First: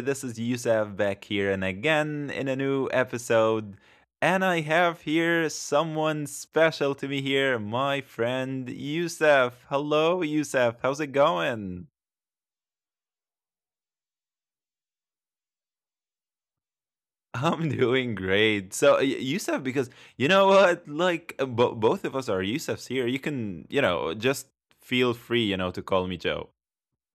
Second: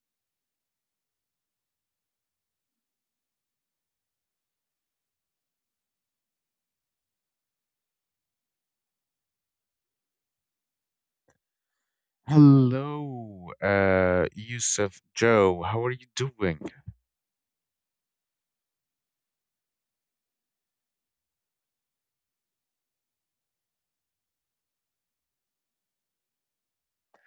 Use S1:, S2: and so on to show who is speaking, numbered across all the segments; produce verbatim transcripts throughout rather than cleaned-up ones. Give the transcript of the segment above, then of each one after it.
S1: This is Yusef back here and again in a new episode. And I have here someone special to me here, my friend Yusef. Hello, Yusef. How's it going?
S2: Hello, uh, Yusuf Joe. How are you doing?
S1: I'm doing great. So, Yusef, because you know what? Like, uh, bo- both of us are Yusefs here. You can, you know, just feel free, you know, to call me Joe.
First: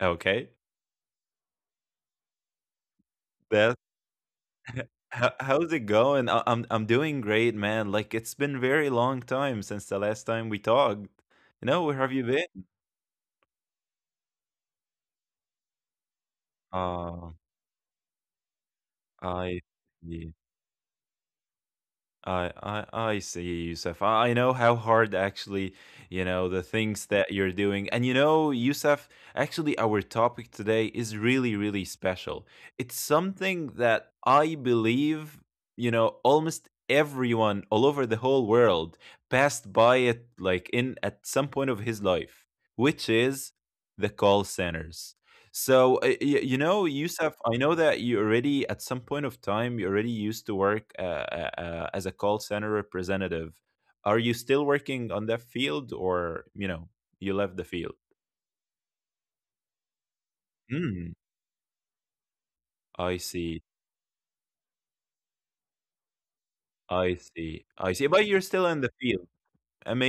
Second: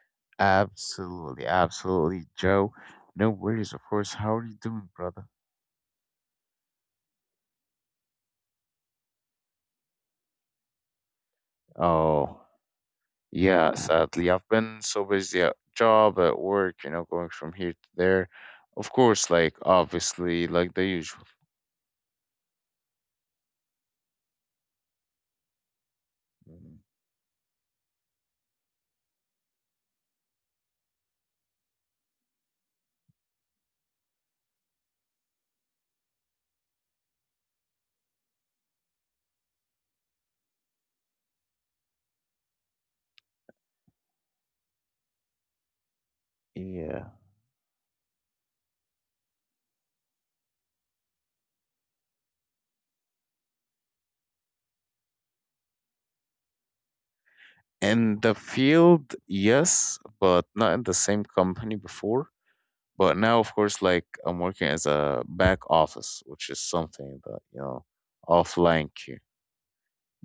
S1: Okay?
S2: Absolutely, absolutely, Joe. No worries,
S1: That's
S2: of course. How are you doing, brother?
S1: How how's it going? I I'm I'm doing great, man. Like it's been very long time since the last time we talked. You know, where have you
S2: Oh,
S1: been?
S2: yeah, sadly, I've been so busy at job, at work, you know, going
S1: Uh,
S2: from here to there. Of course, like,
S1: I
S2: obviously, like the usual.
S1: I I I see, Yusuf. I I know how hard actually, you know, the
S2: Mhm.
S1: things that you're doing. And you know, Yusuf, actually our topic today is really, really special. It's something that I believe, you know, almost everyone all over the whole world passed by it like in at some point of his life, which is the call centers. So, uh, y- you know,
S2: Yeah.
S1: Yusuf, I know that you already, at some point of time, you already used to work uh, uh, uh, as a call center representative. Are you still working on that field or, you know, you left the field?
S2: In the field, yes, but not in the same
S1: Mm,
S2: company before. But
S1: I
S2: now, of
S1: see.
S2: course, like I'm working as a back office, which is something
S1: I
S2: that, you
S1: see.
S2: know,
S1: I see. But you're still
S2: offline
S1: in the
S2: queue,
S1: field.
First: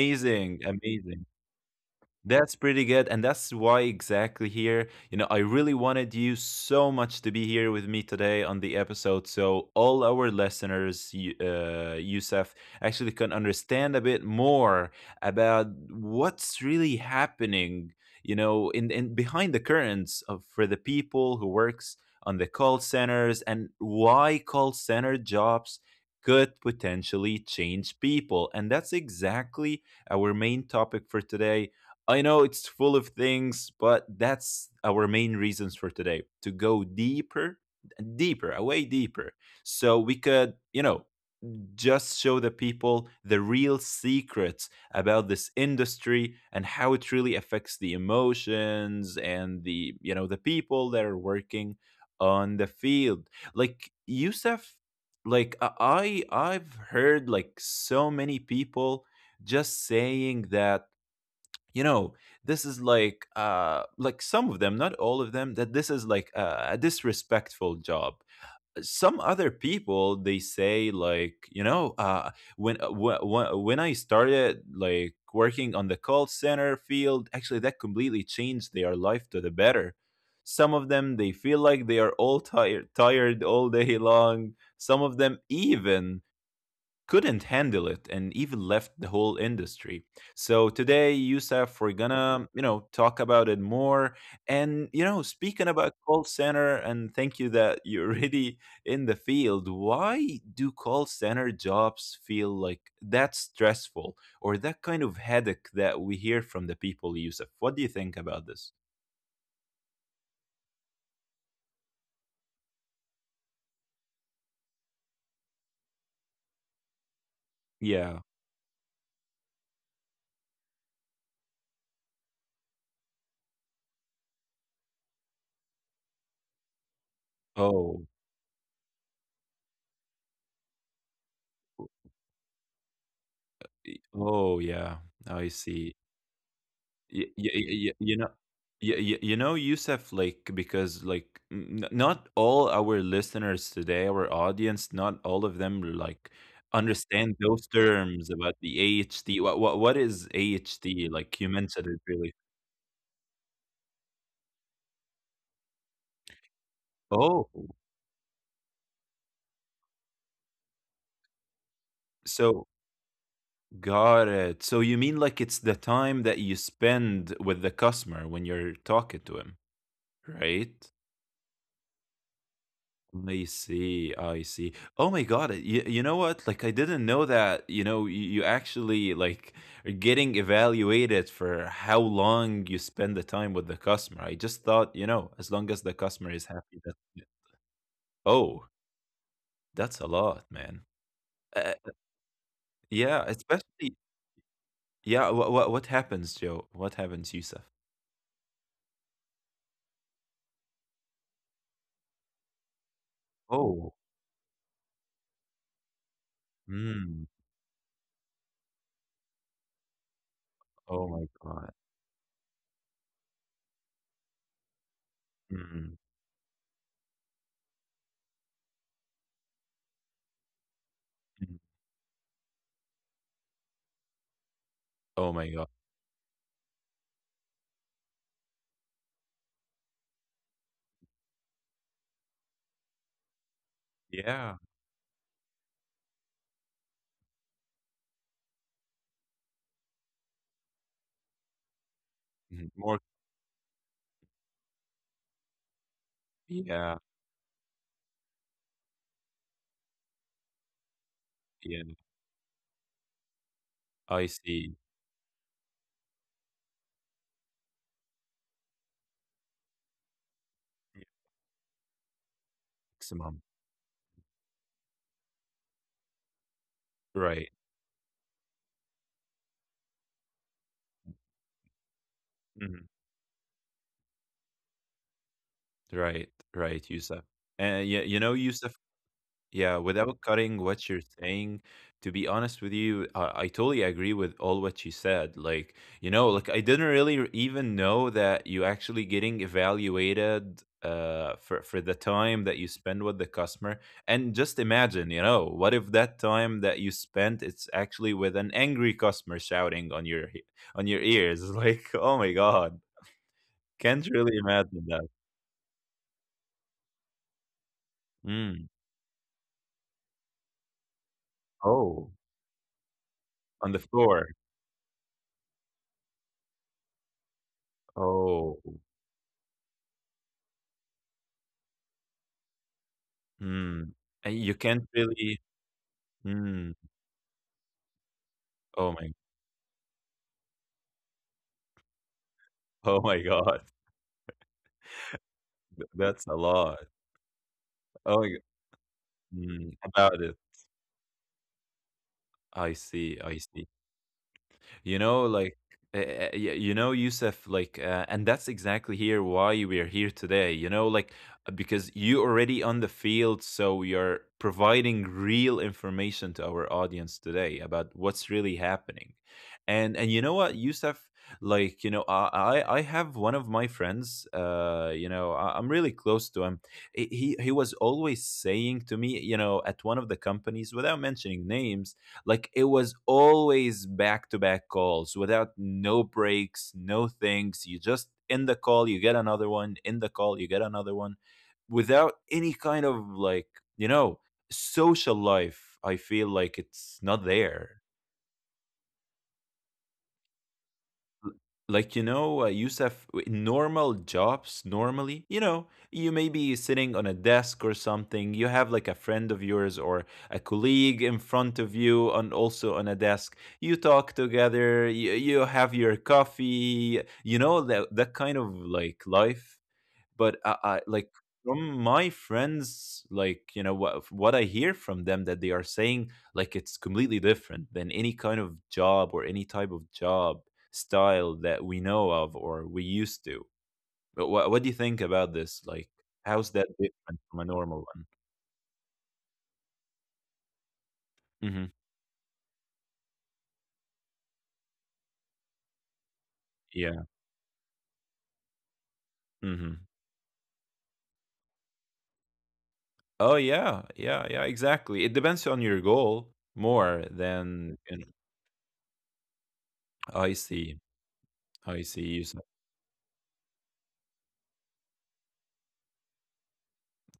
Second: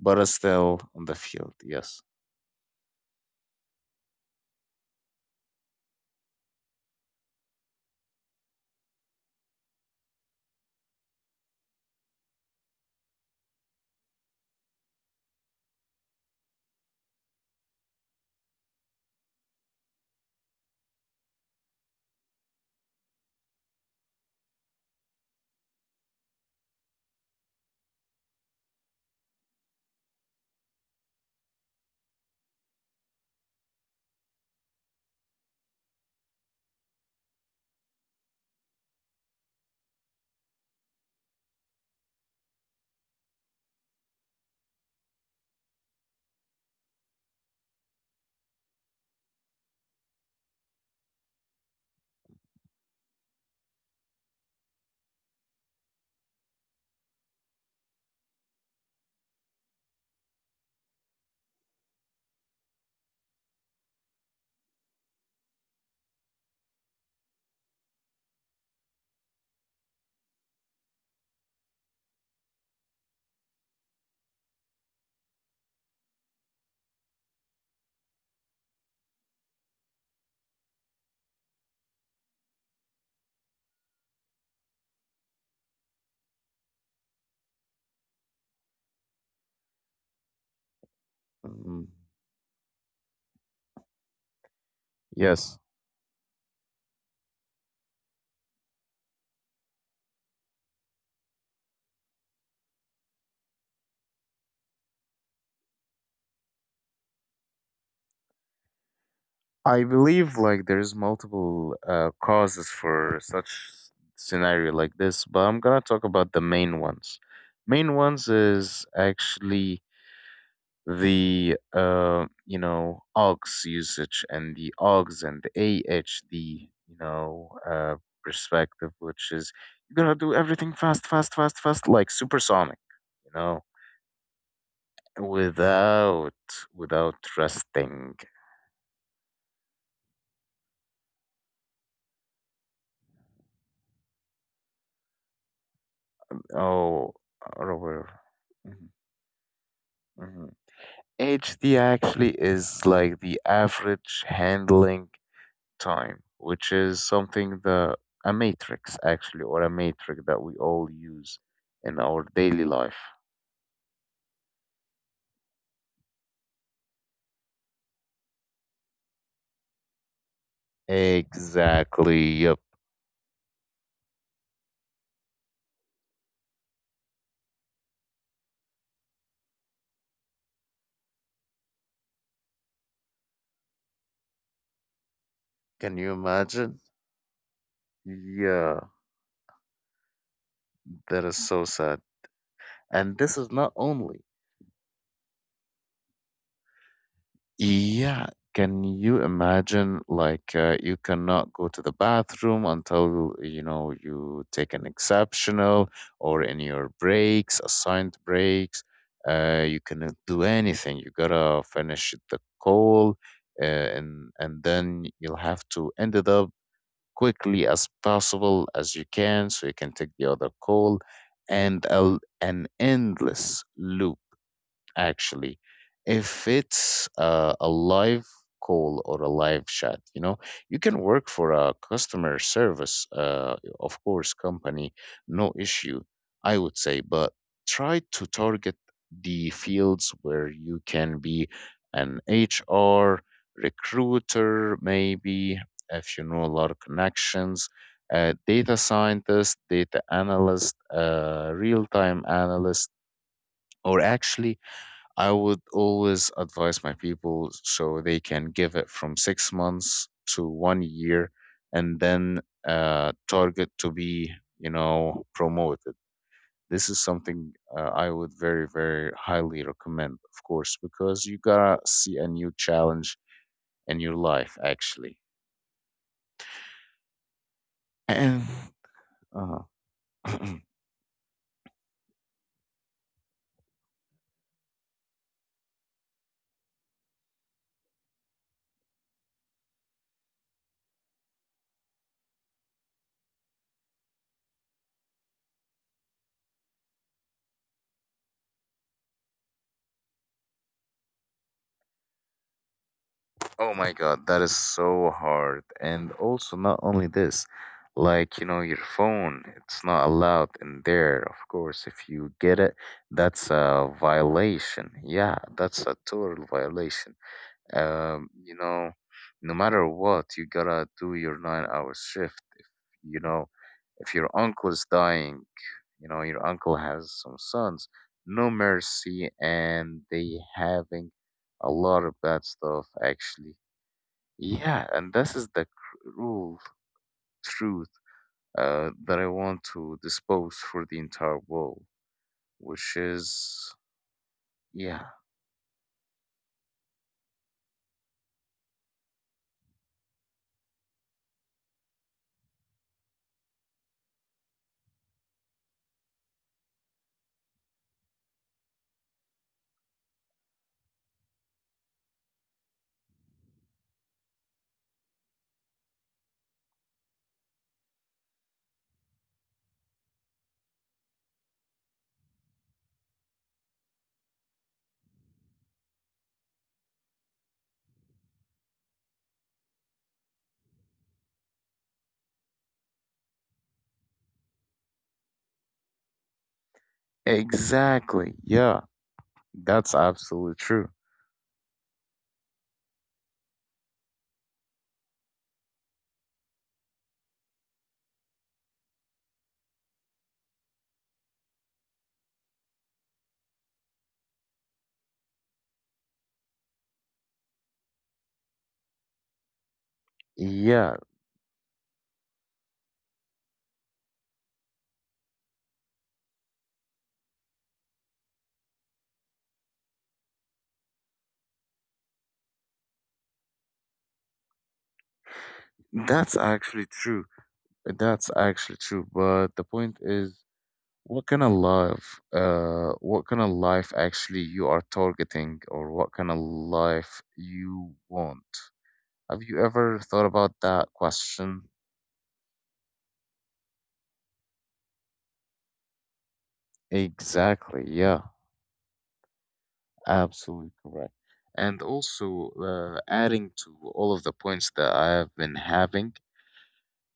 S2: but uh, still on the
S1: Amazing.
S2: field. Yes.
S1: That's pretty good. And that's why exactly here, you know, I really wanted you so much to be here with me today on the episode. So all our listeners, you- uh, Yusuf, actually can understand a bit more about what's really happening, you know, in, in behind the curtains of for the people who works on the call centers and why call center jobs could potentially change people. And that's exactly our main topic for today. I know it's full of things, but that's our main reasons for today to go deeper, deeper, way deeper. So we could, you know, just show the people the real secrets about this industry and how it really affects the emotions and the, you know, the people that are working on the field. Like Youssef, like I- I've heard like so many people just saying that you know this is like uh like some of them, not all of them, that this is like a, a disrespectful job. Some other people they say like you know uh when when when I started like working on the call center field actually that completely changed their life to the better. Some of them they feel like they are all tired tired all day long. Some of them even couldn't handle it and even left the whole industry. So today, Yusuf,
S2: Mhm.
S1: we're gonna, you know, talk about it more. And, you know,
S2: Yes.
S1: speaking about call center, and thank you that you're already in the field, why do call center jobs feel like that stressful or that kind of headache that we hear from the people, Yusuf? What do you think about this?
S2: I believe like there's multiple uh, causes for such scenario like this, but I'm gonna talk about the main ones. Main
S1: Yeah.
S2: ones is actually the uh, you know aux usage and the aux and the ahd you know uh,
S1: Oh,
S2: perspective which is you're gonna do everything fast fast fast fast like supersonic you know
S1: y- oh, yeah. I see.
S2: without without
S1: Y- y- y- y- you
S2: resting.
S1: know y- y- you know Yusuf, like because like n- n- not all our listeners today, our audience, not all of them like
S2: Oh,
S1: understand those
S2: robert.
S1: terms about the A H T. What what, what is
S2: Hmm.
S1: A H T like you
S2: Hd
S1: mentioned it
S2: actually
S1: really?
S2: is like the average handling time, which is
S1: Oh,
S2: something that a matrix actually, or a matrix that we all use in our daily
S1: so
S2: life.
S1: got it, so you mean like it's the time that you spend with the customer when you're talking to him, right?
S2: Exactly. Yep.
S1: I see. I see. Oh my god, you, you know what? Like I didn't know that, you know, you, you actually like are getting evaluated for how long you spend the time with the customer. I just thought, you know, as long as the
S2: Can you
S1: customer is
S2: imagine?
S1: happy that Oh,
S2: Yeah,
S1: that's a lot, man.
S2: that is so
S1: Uh,
S2: sad. And
S1: yeah,
S2: this is not
S1: especially
S2: only.
S1: yeah, what what what happens, Joe? What happens, Yusuf?
S2: Yeah, can you imagine like uh, you cannot go to the bathroom until you know
S1: Oh.
S2: you take an exceptional or in your
S1: Mm.
S2: breaks, assigned breaks. Uh, you cannot do anything. You
S1: Oh my
S2: gotta
S1: god.
S2: finish the call, uh, and and then you'll have to
S1: Mm.
S2: end it up quickly as possible as you can, so you can take the other call,
S1: Mm.
S2: and a, an endless loop
S1: Oh my
S2: actually
S1: god.
S2: if it's uh, a live call or a live chat, you know. You can work for a customer service uh, of course
S1: Yeah.
S2: company, no issue I would say, but try to target the fields where you can be an
S1: Mhm. More
S2: hr recruiter maybe, if you know a lot of
S1: yeah,
S2: connections, uh, data scientist, data analyst, uh,
S1: yeah.
S2: real-time analyst, or
S1: I
S2: actually
S1: see.
S2: I would always advise my people so they can give it from six months to one year, and then uh,
S1: Maximum.
S2: target to be, you know, promoted. This is something
S1: Right.
S2: uh, I would very, very highly recommend, of course, because you gotta see a new
S1: Mhm.
S2: challenge in your life, actually.
S1: Right, right, Yusuf, And yeah, you
S2: And
S1: know, Yusuf,
S2: uh,
S1: yeah, without cutting what you're saying, to be honest with you, I, I totally agree with all what you said. Like, you know, like I didn't really r- even know that you actually getting evaluated uh for for the time that you spend with the customer. And just imagine, you know, what if that time that you spent it's actually with an angry customer shouting on your he- on your ears? Like, oh my God,
S2: Oh my
S1: can't
S2: God,
S1: really
S2: that is
S1: imagine
S2: so
S1: that.
S2: hard. And also, not only this, like, you know,
S1: Mm.
S2: your phone, it's not allowed in there. Of course, if
S1: Oh,
S2: you get it, that's
S1: on the
S2: a
S1: floor.
S2: violation. Yeah, that's a total violation. Um, you
S1: Oh.
S2: know, no matter what, you gotta do your nine hour shift. If, you know,
S1: Mm.
S2: if your
S1: And you
S2: uncle is
S1: can't really
S2: dying, you know, your
S1: mm.
S2: uncle has some sons, no
S1: Oh my
S2: mercy, and they having a lot of bad stuff
S1: oh my
S2: actually.
S1: god.
S2: Yeah, and this is the cr-
S1: That's a
S2: rule
S1: lot.
S2: truth
S1: Oh, y
S2: uh, that I want
S1: mm,
S2: to
S1: about it.
S2: dispose for the entire world,
S1: I
S2: which
S1: see, I see.
S2: is,
S1: You
S2: yeah,
S1: know, like, uh, uh, y- you know, Yusuf, like, uh, and that's exactly here why we are here today, you know, like, uh, because you already on the field, so you're providing real information to our audience today about what's really happening. And, and you know what, Yusuf, like, you know, I, I, I have one of my friends, uh, you know, I, I'm really close to him. He, he, he was always saying to me, you know, at one of the companies, without mentioning names, like it was always back to back calls without no breaks, no things. You just in the call, you get another one, in the call, you get another one without any kind of like, you know, social life. I feel like it's not there.
S2: exactly. Yeah, that's absolutely true.
S1: Like, you know, uh, Yusuf, w- normal jobs, normally, you know, you may be sitting on a desk or something. You have like a friend of yours or a colleague in front of you, and also on a desk. You talk together, you, you have your coffee, you know, that, that kind of like life. But I, I
S2: Yeah,
S1: like from my friends, like you know what what I hear from them, that they are saying like it's completely different than any kind of job or any type of job style that we know of or we used to. But what, what do you think about this like
S2: that's
S1: how's that
S2: actually
S1: different
S2: true.
S1: from a normal one?
S2: That's actually true. But the point is, what kind of
S1: Hmm,
S2: life, uh, what kind of life actually you are targeting, or what kind of
S1: yeah,
S2: life you want? Have you
S1: hmm,
S2: ever thought about that question?
S1: oh yeah, yeah, yeah, exactly it depends on your goal more than
S2: Exactly,
S1: you
S2: yeah.
S1: know, I
S2: Absolutely
S1: see.
S2: correct. And
S1: I see you s-
S2: also, uh, adding to all of the points that I have been having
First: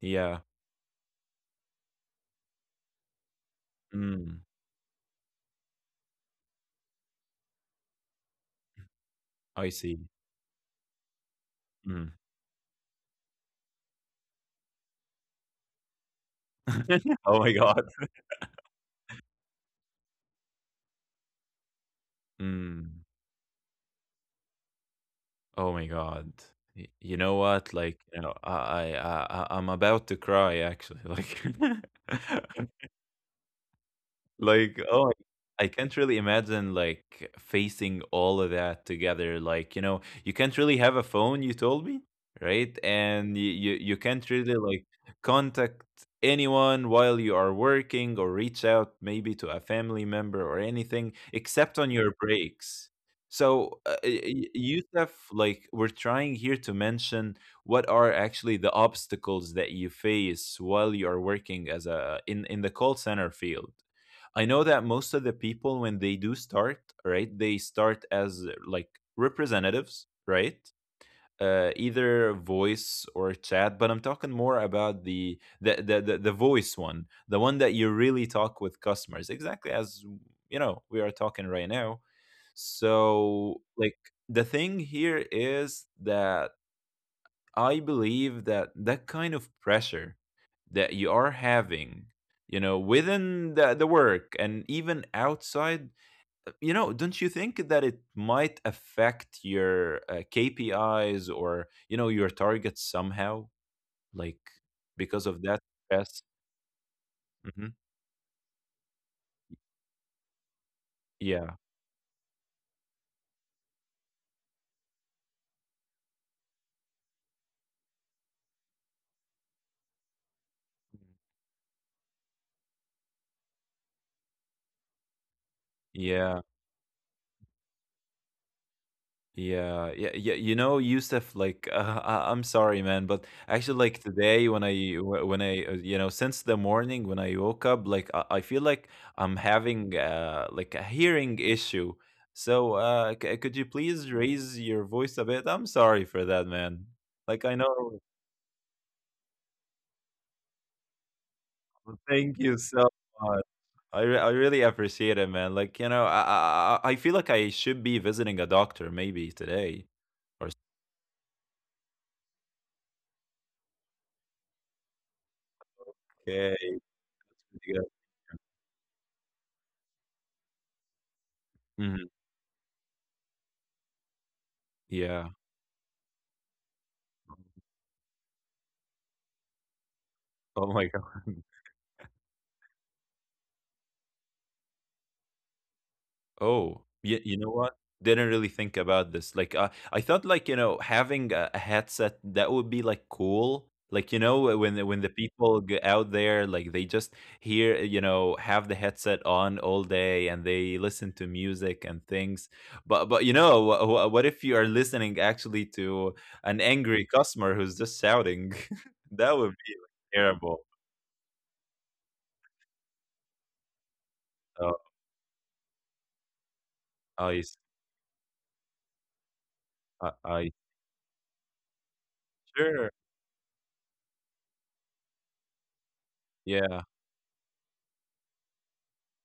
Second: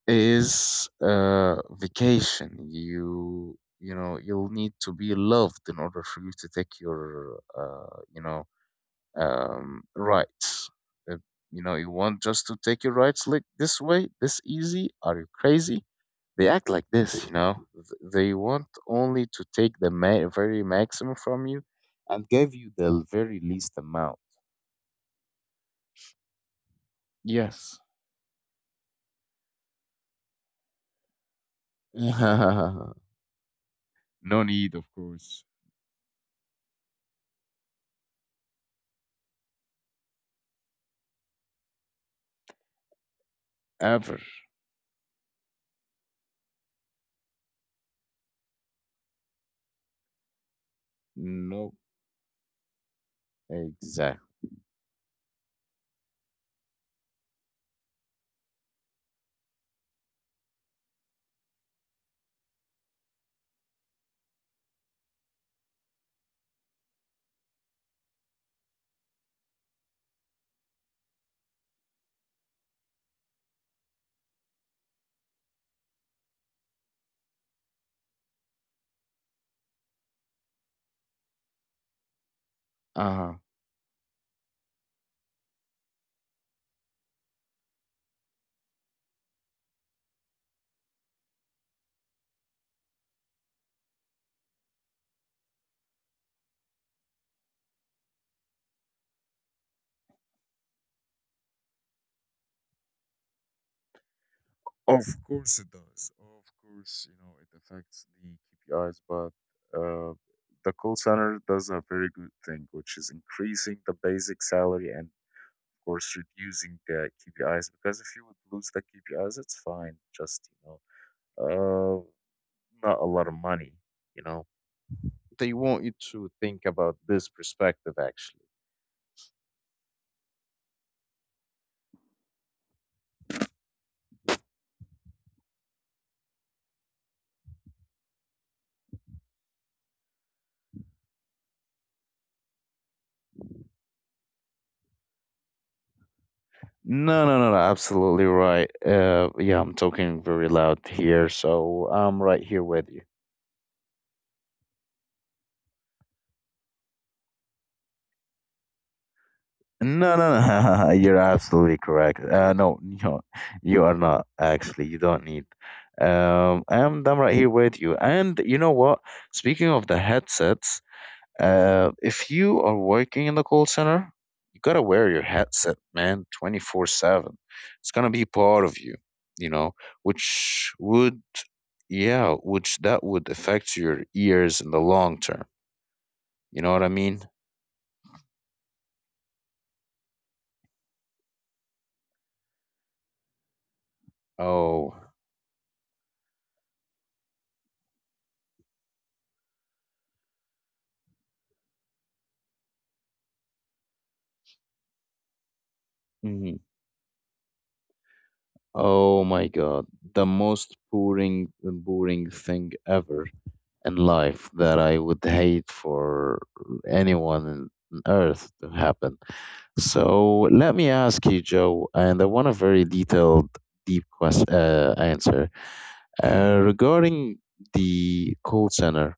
S1: yeah,
S2: is uh, vacation. You you know
S1: mm,
S2: you'll need to be loved in order for you to take your uh, you know
S1: I
S2: um,
S1: see.
S2: rights. Uh, you know you
S1: Mm.
S2: want just to take your rights like this way, this easy. Are you crazy? They act like this, you
S1: Oh my
S2: know.
S1: god.
S2: Th- They want only to take the ma- very maximum from you and give you
S1: Mm.
S2: the very least amount.
S1: Oh my god. Y- You know what?
S2: Yes.
S1: Like, you know, I I I I- I'm about to cry actually. Like
S2: No need,
S1: Like,
S2: of
S1: oh,
S2: course.
S1: I can't really imagine like facing all of that together. Like, you know, you can't really have a phone, you told me, right? And you you, you
S2: Ever.
S1: can't really like contact anyone while you are working or reach out maybe to a family member or anything
S2: No.
S1: except on your breaks. So, uh, y-
S2: Exact.
S1: y- Yusuf, like we're trying here to mention what are actually the obstacles that you face while you are working as a in in the call center field. I know that most of the people when they do start, right, they start as uh, like representatives, right? Uh, either voice or chat, but I'm talking more about the the, the the the voice one, the one that you really talk with customers, exactly as you know we are talking right now.
S2: Uh-huh.
S1: So like the thing here is that I believe that that kind of pressure that you are having you know within the, the work and even outside uh, you know don't you think that it might affect your uh, K P Is or you know your targets somehow, like
S2: Of
S1: because of
S2: course
S1: that
S2: it does.
S1: stress?
S2: Of course, you know, it
S1: Hmm,
S2: affects the K P Is, but uh, the call center
S1: yeah,
S2: does a very good thing, which is increasing the basic salary and, of course, reducing the K P Is. Because if you would lose the K P Is, it's fine. Just, you know, uh, not a lot of money, you know. They want you to
S1: yeah.
S2: think about this perspective, actually.
S1: Yeah, yeah, yeah. You know, Yusuf, like, uh, I- I'm sorry, man, but actually, like today, when I, wh- when I, uh, you know, since the morning when I woke up, like, I, I feel like I'm having, uh, like a hearing issue. So, uh, c- could you please raise your voice a bit? I'm sorry for that, man.
S2: No,
S1: Like,
S2: no,
S1: I
S2: no, no,
S1: know.
S2: absolutely right. Uh, yeah, I'm talking very loud here, so I'm
S1: Thank
S2: right
S1: you
S2: here
S1: so
S2: with you.
S1: much. I, re- I really appreciate it, man. Like, you know, I, I, I I feel like I should be visiting a doctor maybe today
S2: No, no,
S1: or.
S2: no, you're absolutely correct. Uh, no, no, you are not actually. You don't need. Um,
S1: Okay.
S2: I'm, I'm right here
S1: Yeah.
S2: with you. And you know what? Speaking of the headsets, Uh,
S1: Mhm.
S2: if you are working in the call center, you gotta wear your
S1: Yeah.
S2: headset, man, twenty-four seven. It's gonna be part of you, you know, which
S1: Oh my
S2: would, yeah, which that would affect your ears in the long term. You know
S1: Oh,
S2: what I
S1: yeah.
S2: mean?
S1: You know what? Didn't really think about this. Like, uh, I thought, like, you know, having a, a headset that would be like cool. Like, you know, when the, when
S2: Oh,
S1: the people g- out there, like, they just hear, eh, you know, have the headset on all day and they listen to music and things. But but you know, what, what if you are listening actually to an
S2: mhm.
S1: angry customer who's just shouting?
S2: Oh
S1: That would
S2: my
S1: be
S2: God.
S1: like,
S2: The
S1: terrible.
S2: most boring, boring thing ever in life
S1: Uh,
S2: that I would hate for
S1: I,
S2: anyone
S1: s-
S2: on earth to happen.
S1: I,
S2: So
S1: I-
S2: let me ask you, Joe, and I want a
S1: sure.
S2: very detailed, deep quest- uh, answer uh,
S1: Yeah,
S2: regarding the call center.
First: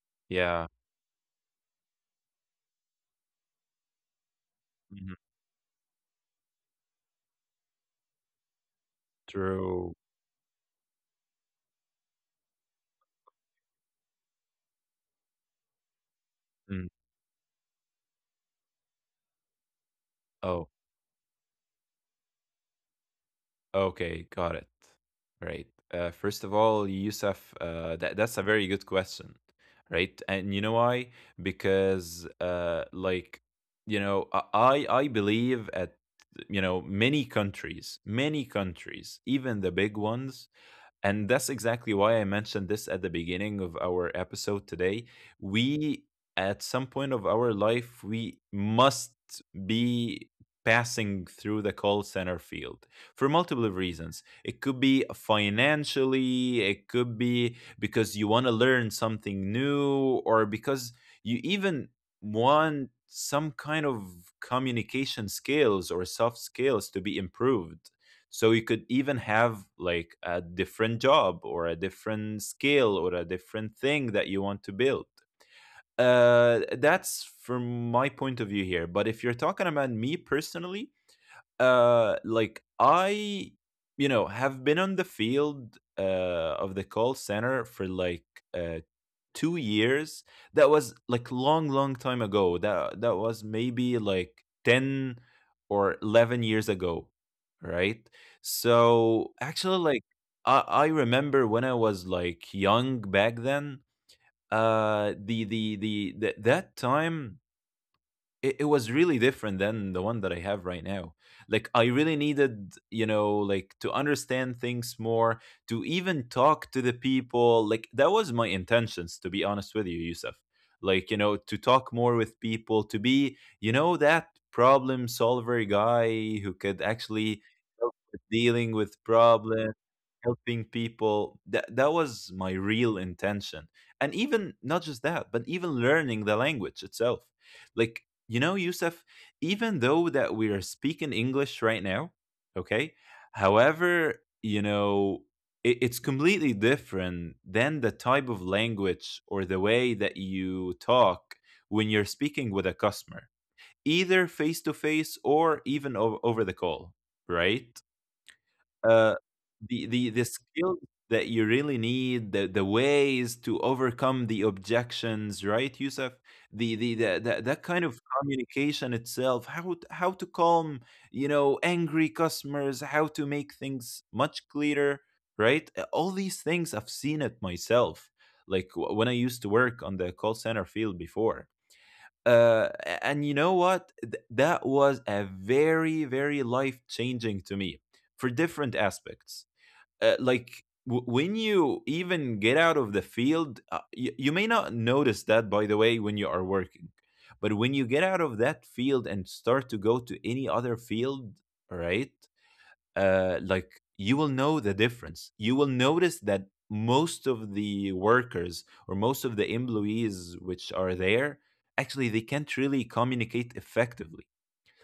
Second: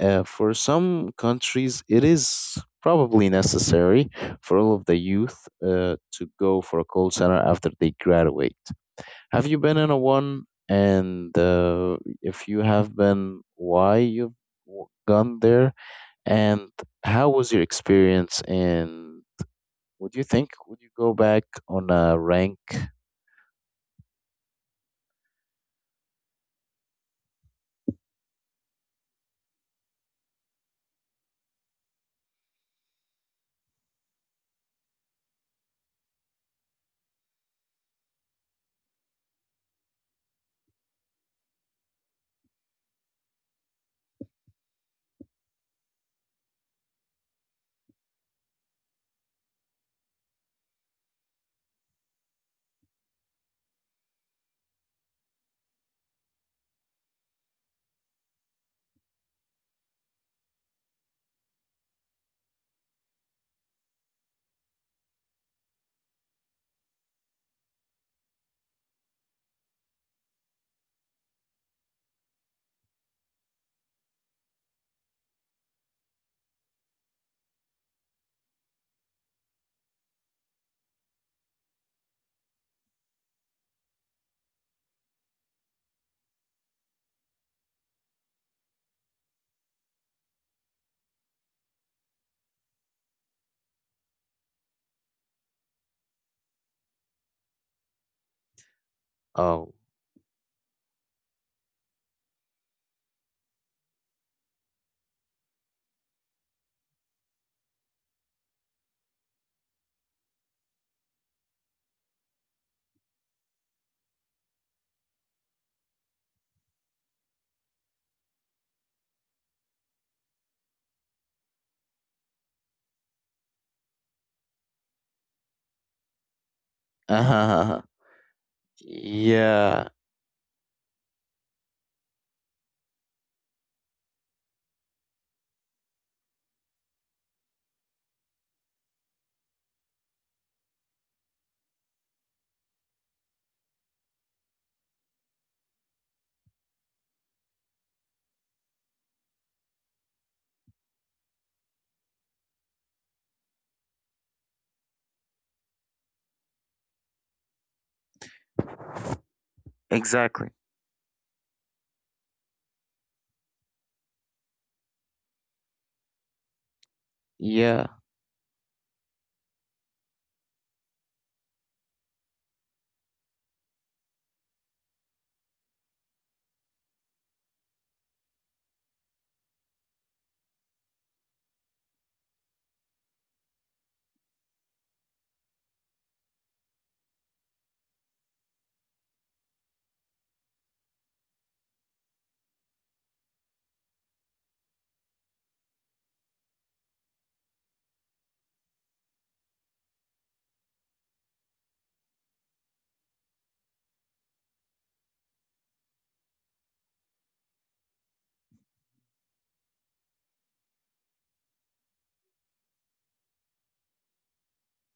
S2: Uh, for
S1: yeah.
S2: some countries, it is probably necessary for all of the
S1: Mhm.
S2: youth uh, to go for a call center after they graduate. Have you been in a
S1: True.
S2: one? And uh, if you have been, why you've w- gone there? And
S1: Mm-hmm.
S2: how was your experience? And would you think would you
S1: Oh,
S2: go back on a rank?
S1: okay, got it. Right. Uh, first of all, Yusuf, uh, that that's a very good question, right? And you know why? Because uh, like, you know, I I I believe at, you know, many countries, many countries, even the big ones. And that's exactly why I mentioned this at the beginning of our episode today. We, at some point of our life, we must be passing through the call center field for multiple reasons. It could be financially, it could be because you want to learn something new, or because you even want some kind of communication skills or soft skills to be improved, so you could even have like a different job or a different skill or a different thing that you want to build. Uh that's from my point of view here, but if you're talking about me personally, uh like i you know have been on the field uh of the call center for like uh two years. That was like long long time ago. That that was maybe like ten or eleven years ago, right? So
S2: Oh,
S1: actually, like i, I remember when i was like young back then. Uh the the the, the that time it, it was really different than the one that I have right now. Like I really needed, you know, like to understand things more, to even talk to the people. Like that was my intentions, to be honest with you, Yusuf. Like, you know, to talk more with people, to be, you know, that problem solver guy who could actually
S2: uh-huh.
S1: help with dealing with
S2: Yeah,
S1: problems, helping people. That that was my real intention. And even not just that, but even learning the language itself. Like, you know, Yusuf, even though that we are speaking English right now, okay, however, you know, it, it's completely different than the type of language or the way that you talk when you're speaking with a customer, either face to face or even o- over the call, right? Uh, the the the
S2: exactly.
S1: skills that you really need, the the ways to overcome the objections, right, Yusuf? The the, the, the that
S2: Yeah,
S1: kind of communication itself, how to, how to calm, you know, angry customers, how to make things much clearer, right? Uh, All these things I've seen it myself, like w- when I used to work on the call center field before. Uh, a- and you know what? Th- that was a very very life changing to me for different aspects. Uh, like w- when you even get out of the field, uh, y- you may not notice that, by the way, when you are working, but when you get out of that field and start to go to any other field, right, uh, like you will know the difference. You will notice that most of the workers or most of the employees which are there actually they can't really communicate effectively.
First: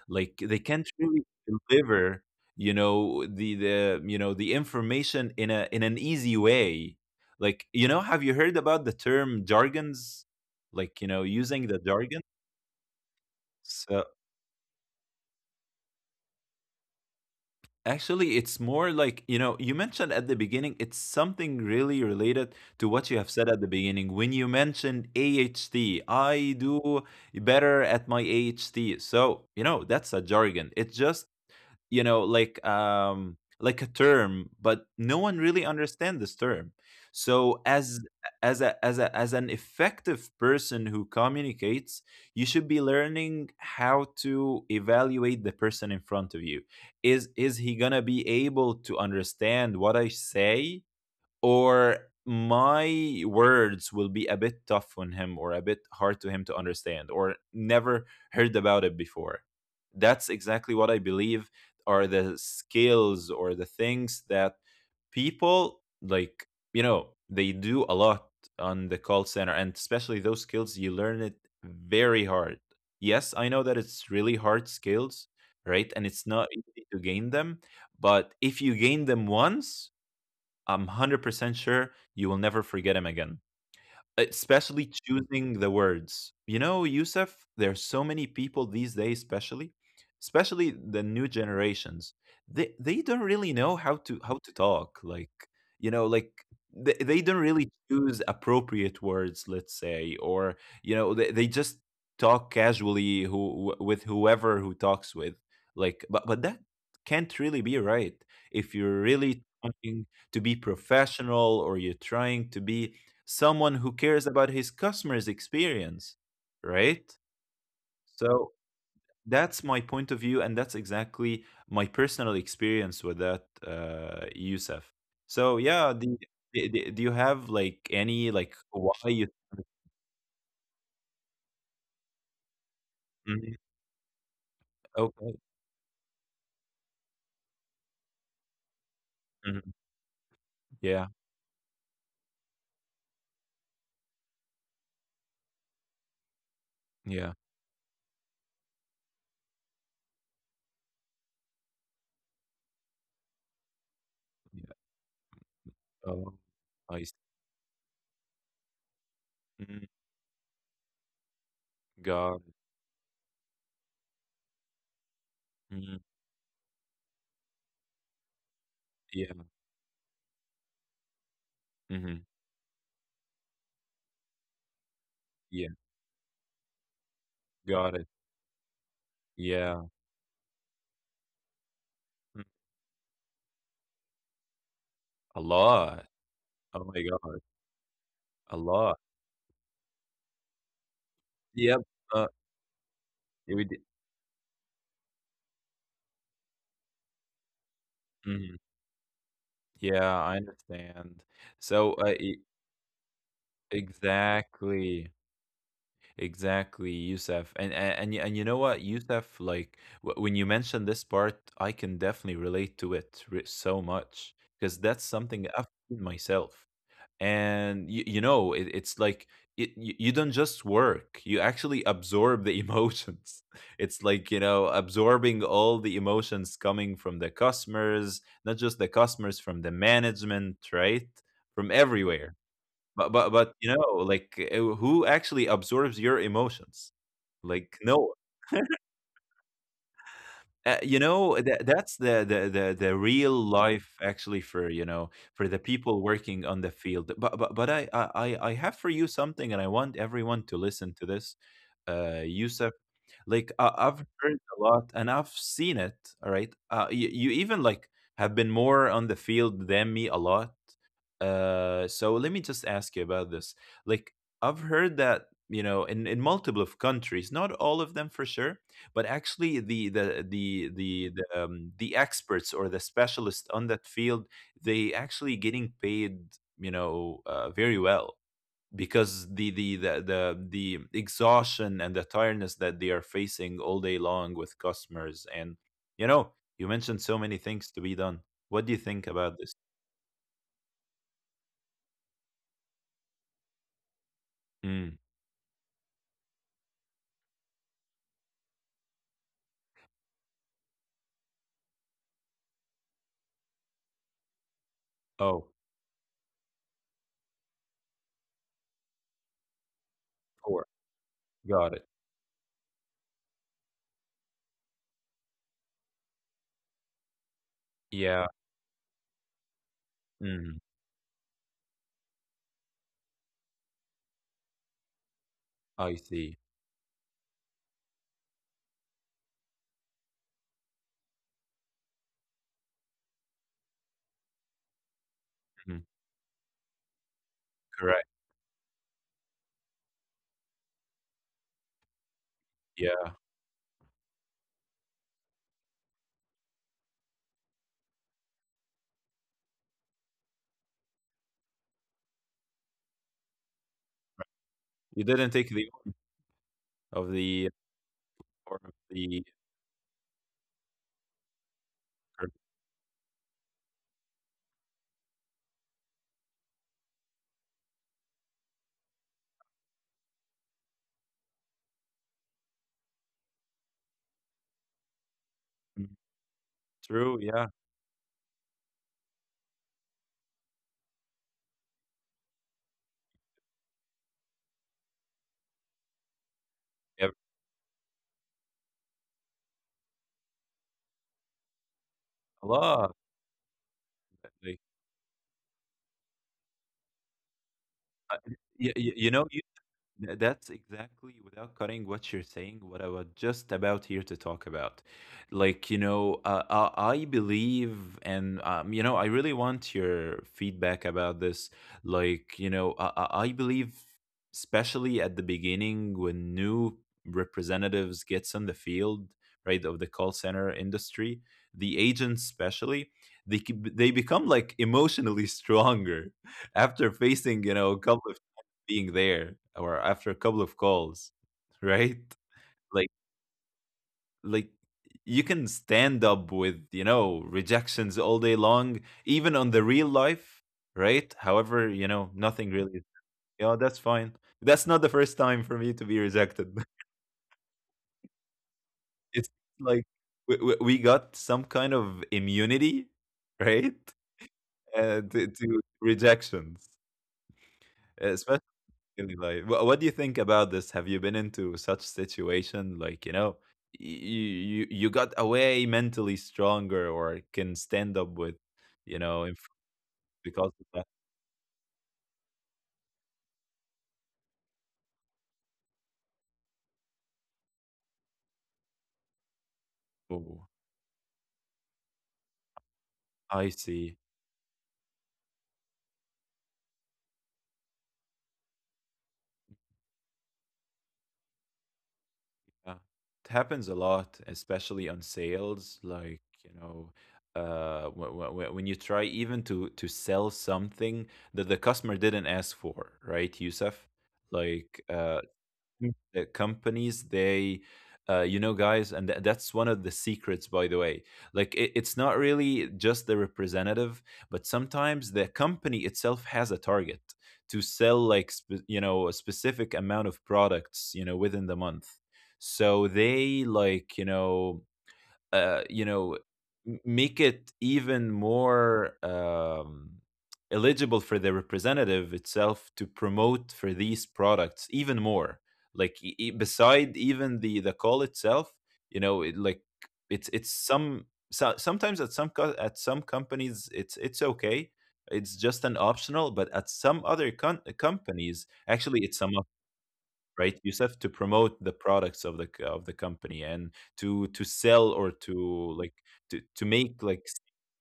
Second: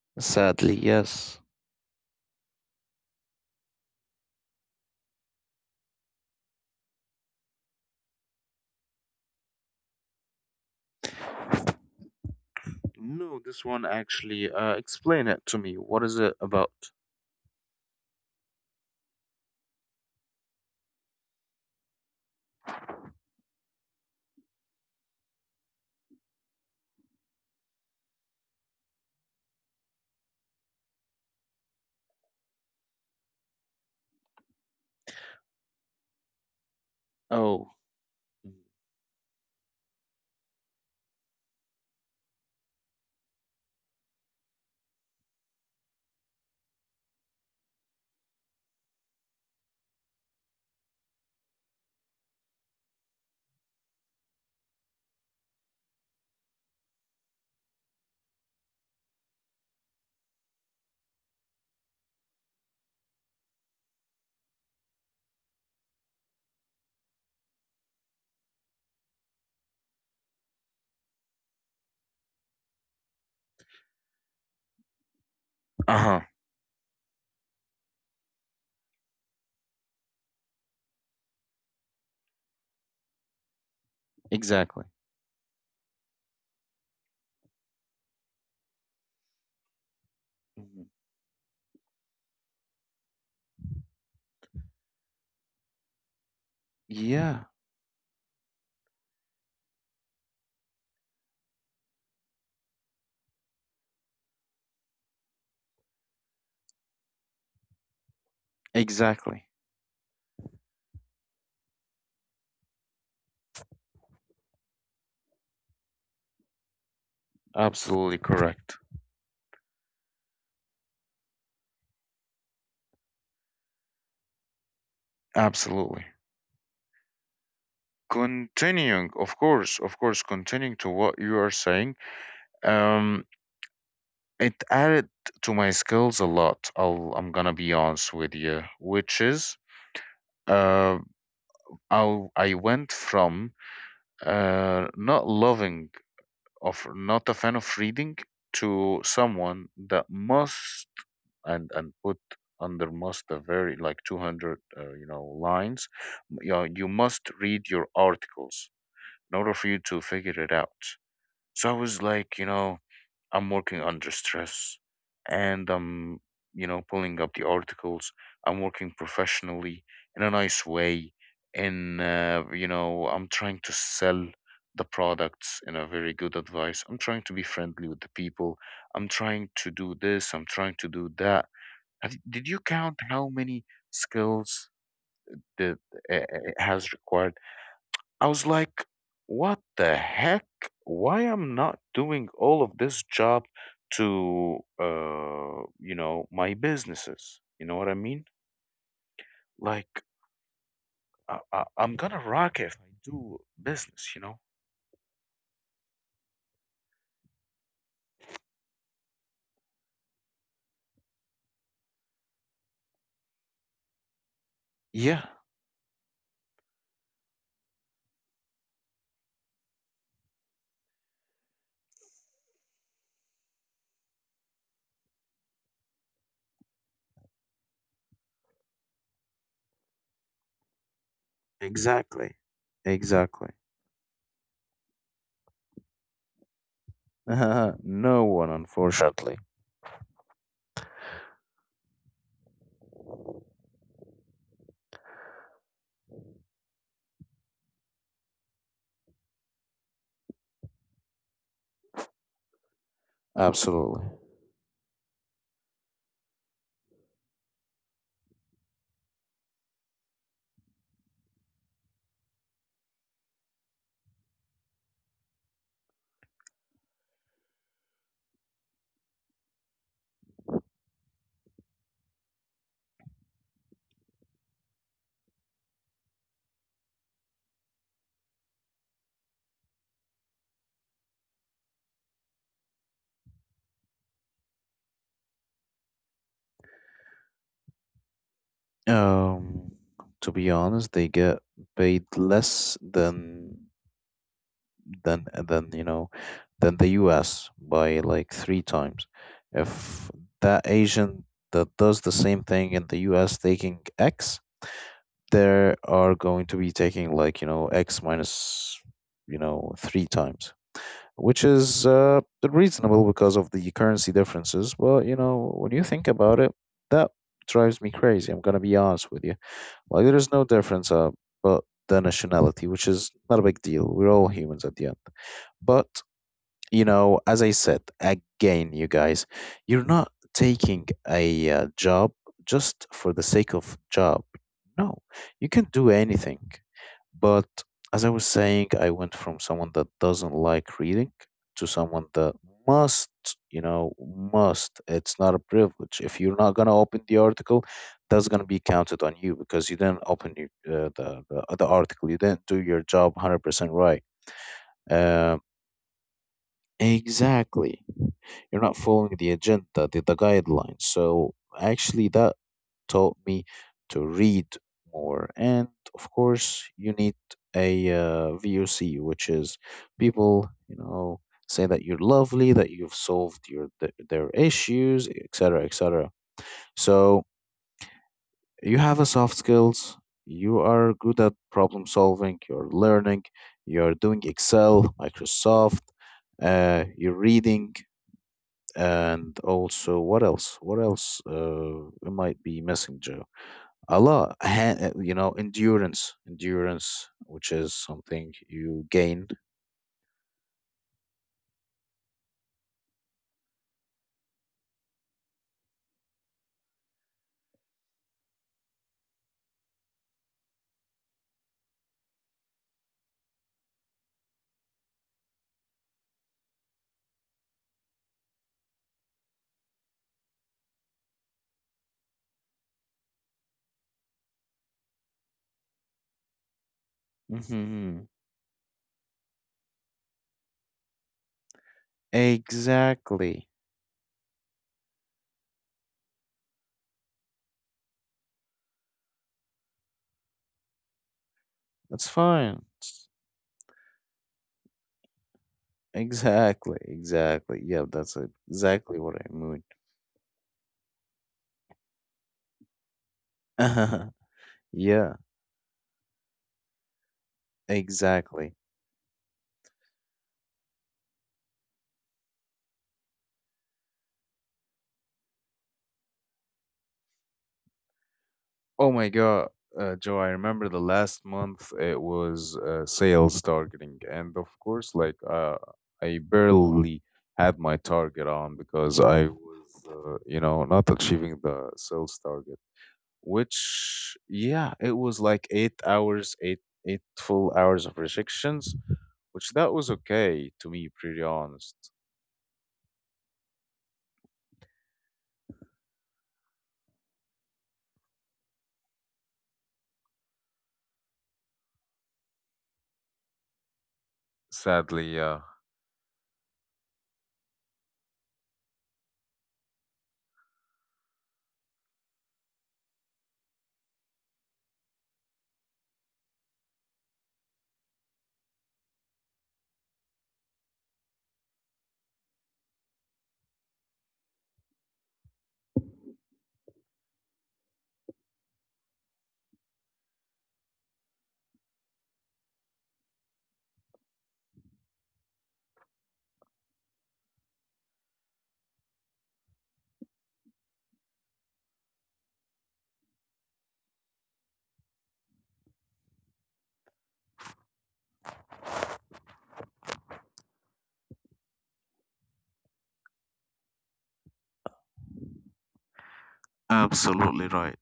S1: Like they
S2: sadly,
S1: can't really
S2: yes.
S1: deliver, you know, the the you know the information in a in an easy way. Like, you know, have you heard about the term jargons? Like, you know, using the jargons.
S2: No, this one
S1: So
S2: actually. Uh, explain it to me. What is it about?
S1: actually, it's more like, you know, you mentioned at the beginning, it's something really related to what you have said at the beginning when you mentioned A H T. I do better at my A H T. So, you know, that's a jargon. It just, you know, like um like a term, but no one really understands this term. So
S2: Oh,
S1: as as a as a as an effective person who communicates, you should be learning how to evaluate the person in front of you. Is is he gonna be able to understand what i say, or my words will be a bit tough on him or a bit hard to him to understand, or never heard about it before. That's exactly what I believe are the skills or the things that people, like, you know, they do a lot on the call center, and especially those skills you learn it very hard. Yes, I know that it's really hard skills, right? And
S2: uh-huh.
S1: it's not easy to gain them, but if you gain them once, I'm one hundred percent sure you will never forget him again.
S2: Exactly.
S1: Especially choosing the words. You know, Yusuf, there's so many people these days, especially, especially
S2: Mhm.
S1: the new generations. They they don't really know how to how to talk. Like, you know, like they, they don't
S2: Yeah,
S1: really choose appropriate words, let's say, or, you know, they, they just talk casually who wh- with whoever who talks with. Like, but but that can't really be right if you're really
S2: exactly.
S1: trying to be professional or you're trying to be someone who cares about his customer's experience, right?
S2: Absolutely
S1: So
S2: correct.
S1: that's my point of view, and that's exactly my personal experience with that, uh, Yusuf. So yeah,
S2: Absolutely.
S1: the, the, the- do you have like any like why
S2: Continuing,
S1: you?
S2: of course, of course, continuing to what you are saying, um,
S1: Mhm.
S2: it added
S1: Okay.
S2: to my skills a lot. I'll, I'm gonna be honest with you, which is,
S1: Mhm.
S2: uh,
S1: Yeah.
S2: I I went from uh, not loving of not
S1: Yeah.
S2: a fan of reading to someone that must and and put under must a very like two hundred
S1: Yeah.
S2: uh, you know lines.
S1: Oh,
S2: You know, you
S1: I see.
S2: must read your articles in order for you
S1: Mhm.
S2: to figure it out, so I was
S1: Got
S2: like, you
S1: it.
S2: know, I'm working under stress. And
S1: Mhm.
S2: I'm, you know, pulling up the articles. I'm working
S1: Yeah.
S2: professionally in a nice way. In,
S1: Hmm.
S2: uh, you know, I'm trying to sell the products
S1: Yeah.
S2: in a very good advice. I'm trying to be friendly
S1: Got
S2: with
S1: it.
S2: the people. I'm trying to
S1: Yeah.
S2: do this. I'm trying to do that. Have,
S1: mm,
S2: did you count how many skills
S1: A
S2: that
S1: lot.
S2: uh, uh,
S1: Oh
S2: has
S1: my
S2: required?
S1: God.
S2: I was
S1: A
S2: like,
S1: lot.
S2: what the heck? Why I am not
S1: Yep. Uh,
S2: doing all of this job
S1: we
S2: to uh you know my businesses? You know what I mean?
S1: did.
S2: Like
S1: Yeah, I understand.
S2: I, I,
S1: So,
S2: I'm
S1: uh,
S2: gonna
S1: e
S2: rock if I do business, you know?
S1: exactly, exactly, Youssef. And and and y- and you know what, Youssef, like w when you mentioned this part, I can definitely relate to it re so much because that's
S2: Yeah,
S1: something I've seen myself. And you, you know, it, it's like it, you, you don't just work, you actually absorb the emotions it's like, you know, absorbing all the emotions coming from the customers, not just the customers, from the management, right? From
S2: exactly.
S1: everywhere. but but
S2: Exactly.
S1: but you know like, uh, who actually absorbs your emotions? Like, no.
S2: No one, unfortunately.
S1: Uh, you know that that's the, the the the real life actually for, you know, for the people working on the field. But but, but I, I i I have for you something and i want everyone to listen to this, uh Yusuf. Like, uh,
S2: Absolutely.
S1: I've heard a lot and I've seen it. All right, uh, you, you even like have been more on the field than me a lot. Uh, so let me just ask you about this. Like, I've heard that, you know, in in multiple of countries, not all of them for sure, but actually the the the the the, um, the experts or the specialists on that field, they actually getting paid, you know, uh, very well, because the the the the, the exhaustion and the tiredness that they are facing all day long with customers and, you know, you mentioned so many things to be done. What do you think about this?
S2: Um, to be honest, they get paid less than
S1: Mm.
S2: than than you know than the U S by like three times. If that agent that does the same thing in the U S taking X,
S1: Oh,
S2: there are going to be taking like you know X minus you know three times,
S1: poor.
S2: which
S1: Got
S2: is
S1: it.
S2: uh, reasonable because of the currency differences. But you know when you think about it, that drives me
S1: Yeah.
S2: crazy. I'm gonna be honest with you. Like there is no
S1: Mm.
S2: difference uh, but the nationality, which is not a big deal. We're all humans at the end. But
S1: I see.
S2: you know, as I said again, you guys, you're not taking a uh, job just for the sake of job. No, you can
S1: Mm.
S2: do anything. But as
S1: Correct.
S2: I was saying, I went from someone that doesn't like reading to someone that must,
S1: Yeah.
S2: you know, must. It's not a privilege. If you're not gonna open the article, that's gonna be counted on you because you didn't open your, uh, the, the the article. You didn't do your job one hundred percent right.
S1: You didn't
S2: Um,
S1: take the of the
S2: exactly. You're
S1: or of
S2: not following
S1: the
S2: the agenda, the, the guidelines. So actually,
S1: or-
S2: that taught me to read more. And of course, you need a uh, V O C, which is people, you know, say that you're lovely, that you've solved your th- their issues, et cetera,
S1: mm,
S2: et cetera.
S1: true,
S2: So
S1: yeah.
S2: you have a soft skills. You are good at problem solving. You're learning. You're doing Excel, Microsoft. Uh,
S1: Yeah.
S2: you're reading, and also, what else what else, uh, it might
S1: A
S2: be
S1: lot.
S2: messenger a lot
S1: like,
S2: ha- uh, you know, endurance, endurance which is
S1: I-
S2: something
S1: y-
S2: you
S1: y- you know,
S2: gain.
S1: Th- That's exactly, without cutting what you're saying, what I was just about here to talk about. Like, you know, uh, I I believe, and, um, you know, I really want your feedback about this. Like, you know, I, I I believe, especially at the beginning when new representatives gets on the field, right, of the call center industry, the agents especially, they, c- they become like emotionally stronger after facing, you know, a
S2: Hmm,
S1: couple of being there, or after a couple of calls, right? Like
S2: exactly.
S1: like you can stand up with, you know, rejections all day long, even on the real life, right? However, you
S2: That's
S1: know, nothing
S2: fine.
S1: really,
S2: It's-
S1: yeah, that's fine. That's not the first time for me to be rejected.
S2: exactly, exactly, yeah, that's exactly what
S1: It's
S2: I mean.
S1: like we, we we got some kind of immunity, right? Uh,
S2: Yeah,
S1: to, to rejections, especially
S2: exactly.
S1: really, like, wha- what do you think about this? Have you been into such situation? Like, you know, you you you got away mentally stronger, or can stand up with,
S2: Oh
S1: you
S2: my
S1: know, in, fr-
S2: God, uh, Joe, I
S1: because of
S2: remember the
S1: that.
S2: last month it was uh, sales targeting. And of course, like uh, I barely had my target on because I was, uh, you
S1: Oh,
S2: know, not achieving the sales target,
S1: I see.
S2: which, yeah, it was like eight hours, eight, eight full hours of rejections, which that was okay to me, pretty honest.
S1: Yeah. It happens a lot, especially on sales. Like, you know, uh, when, when you try even to to sell something that the customer didn't ask for, right, Yusuf? Like,
S2: Sadly,
S1: uh,
S2: yeah.
S1: Mm. Uh, companies they, uh, you know, guys, and tha- that's one of the secrets, by the way, like it, it's not really just the representative, but sometimes the company itself has a target to sell like sp- you know, a specific amount of products, you know, within the month. So they, like, you know, uh, you know, m- make it even more um, eligible for the representative itself to promote for these products even more. Like, e- e- beside even the the call itself, you know, it, like it's it's some so, sometimes at some co- at some companies it's it's okay. It's just an optional, but at some other con- companies, actually, it's a must. Right, you just have to promote the products of the c- of the company, and to to sell or to, like, to to make like s-
S2: Absolutely right.